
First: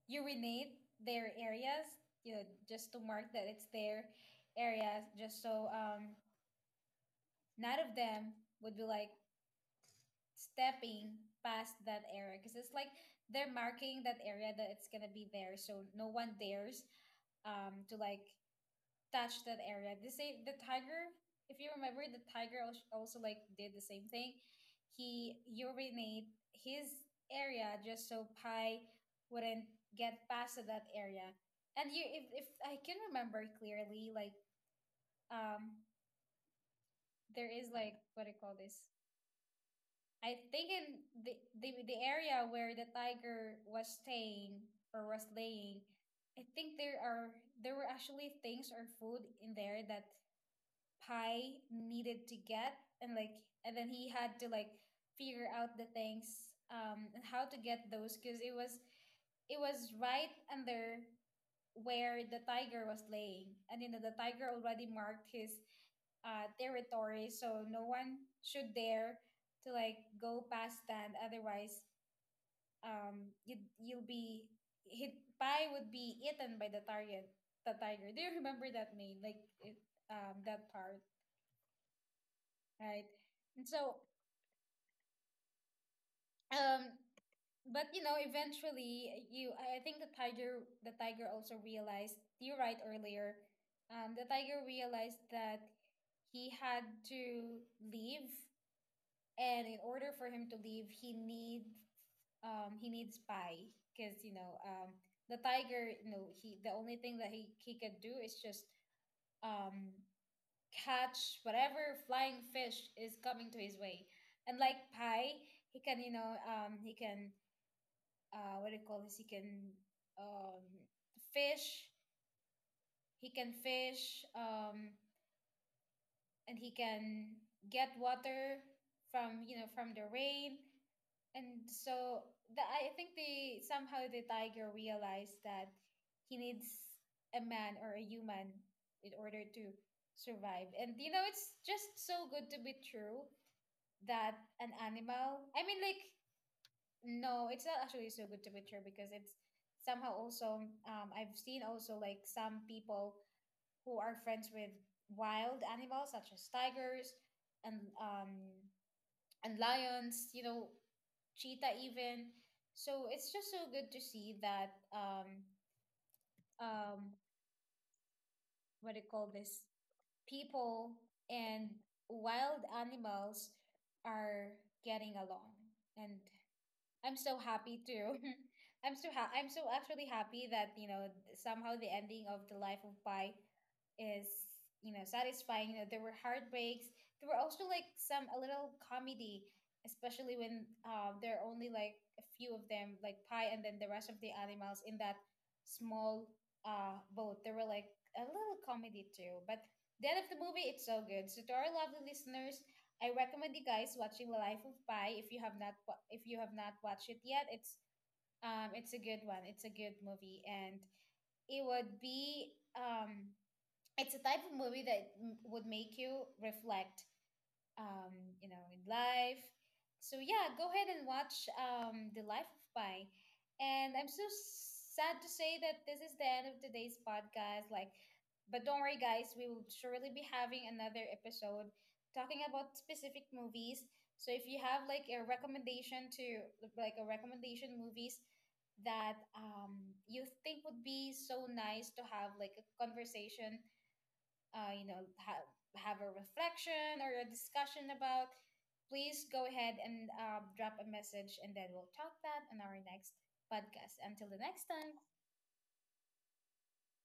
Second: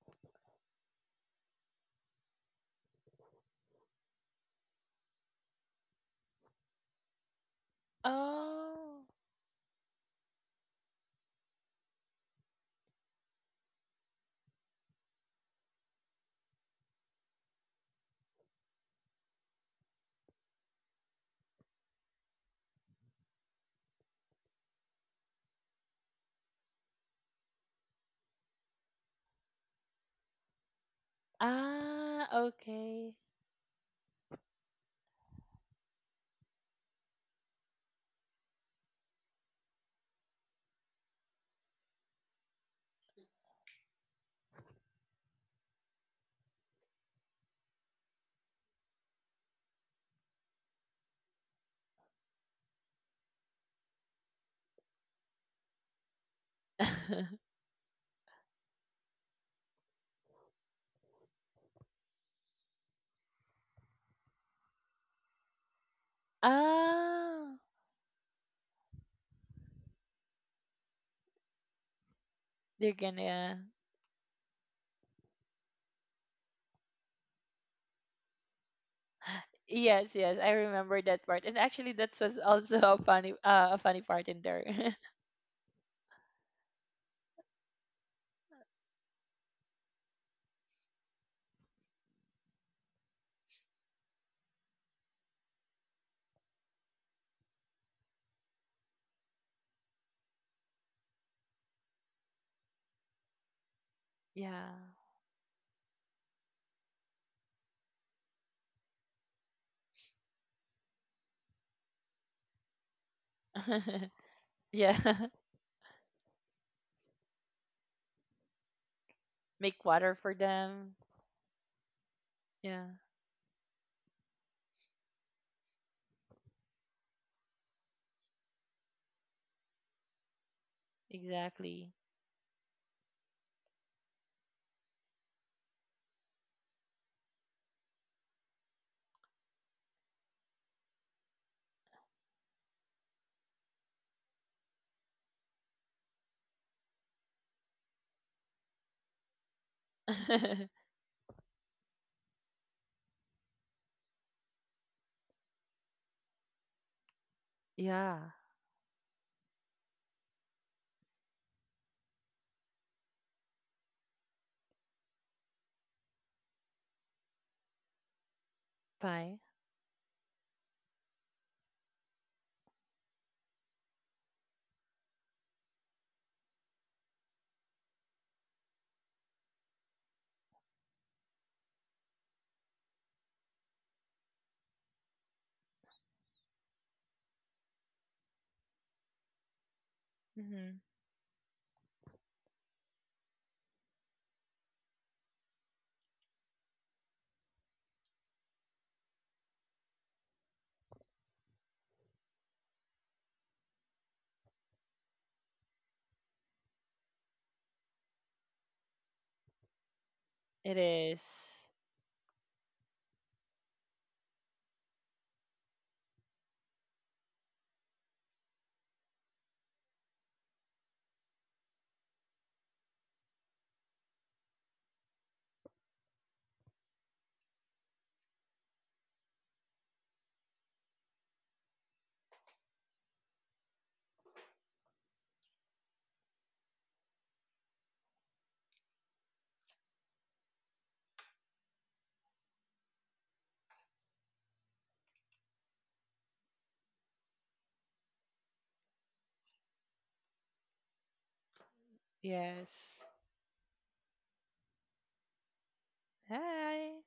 urinate their areas, you know, just to mark that it's their areas, just so none of them would be
Oh.
like stepping past that area because it's like they're marking that area that it's gonna be there, so no one dares to like touch that area. The same, the tiger. If you remember, the tiger also like did the same thing. He urinate his area just so Pi wouldn't get past to that area. And you,
Ah,
if I can
okay.
remember clearly, like, um, there is like, what do you call this? I think in the the area where the tiger was staying or was laying, I think there were actually things or food in there that Pi needed to get, and like, and then he had to like figure out the things and how
[laughs]
to get those because it was right under where the tiger was laying, and you know the tiger already marked his territory,
ah,
so no one should dare to like go past that. Otherwise,
they're
you
gonna.
you'll be hit. Pi would be eaten by the target, the tiger. Do you remember that name? Like it,
Yes, yes, I
that
remember
part,
that part. And actually, that was also
right? And
a
so
funny part in there.
um but you know eventually you I think the tiger also realized you're right earlier. The tiger realized that he had to leave, and in order for him to leave he need he needs pie because, you
[laughs]
know,
Yeah.
the tiger, you know, he the only thing that he could do is just um catch whatever flying fish is coming to his way,
[laughs]
and like
Yeah.
pie
[laughs]
he can, you know, he can, what do you call this? He can
Make water for
um,
them.
fish.
Yeah,
He can fish, and he can get water from, you know, from the rain. And
exactly.
so the, I think they somehow the tiger realized that he needs a man or a human in order to survive. And you know, it's just so good to be true that an animal. I mean, like, no, it's not actually so good to picture because it's somehow also
[laughs]
I've seen also like some people who are friends with wild animals such as tigers and
Yeah,
um and lions, you know, cheetah even. So it's just so good to see that um what do you call
pie.
this? People and wild animals are getting along and I'm so happy too. [laughs] I'm so actually happy that, you know, somehow the ending of The Life of Pi is, you know, satisfying. You know, there were heartbreaks. There were also like some a little comedy, especially when
Mm-hmm.
there are only like a few of them, like Pi and then the rest of the animals in that small boat. There were like a little comedy too. But the end of the movie, it's so good. So to our lovely listeners, I recommend you guys watching The Life of Pi if you have not if you have not watched it yet. It's a good one. It's a good movie,
It
and it
is.
would be it's a type of movie that would make you reflect, um, you know, in life. So yeah, go ahead and watch, The Life of Pi. And I'm so sad to say that this is the end of today's podcast. Like, but don't worry, guys, we will surely be having another episode talking about specific movies. So if you have like a recommendation to like a recommendation movies that, you think would be so nice to have like a conversation, you know, have a reflection or a discussion about, please go ahead and drop a message, and then we'll talk that on our
Yes.
next podcast. Until the next time.
Hi.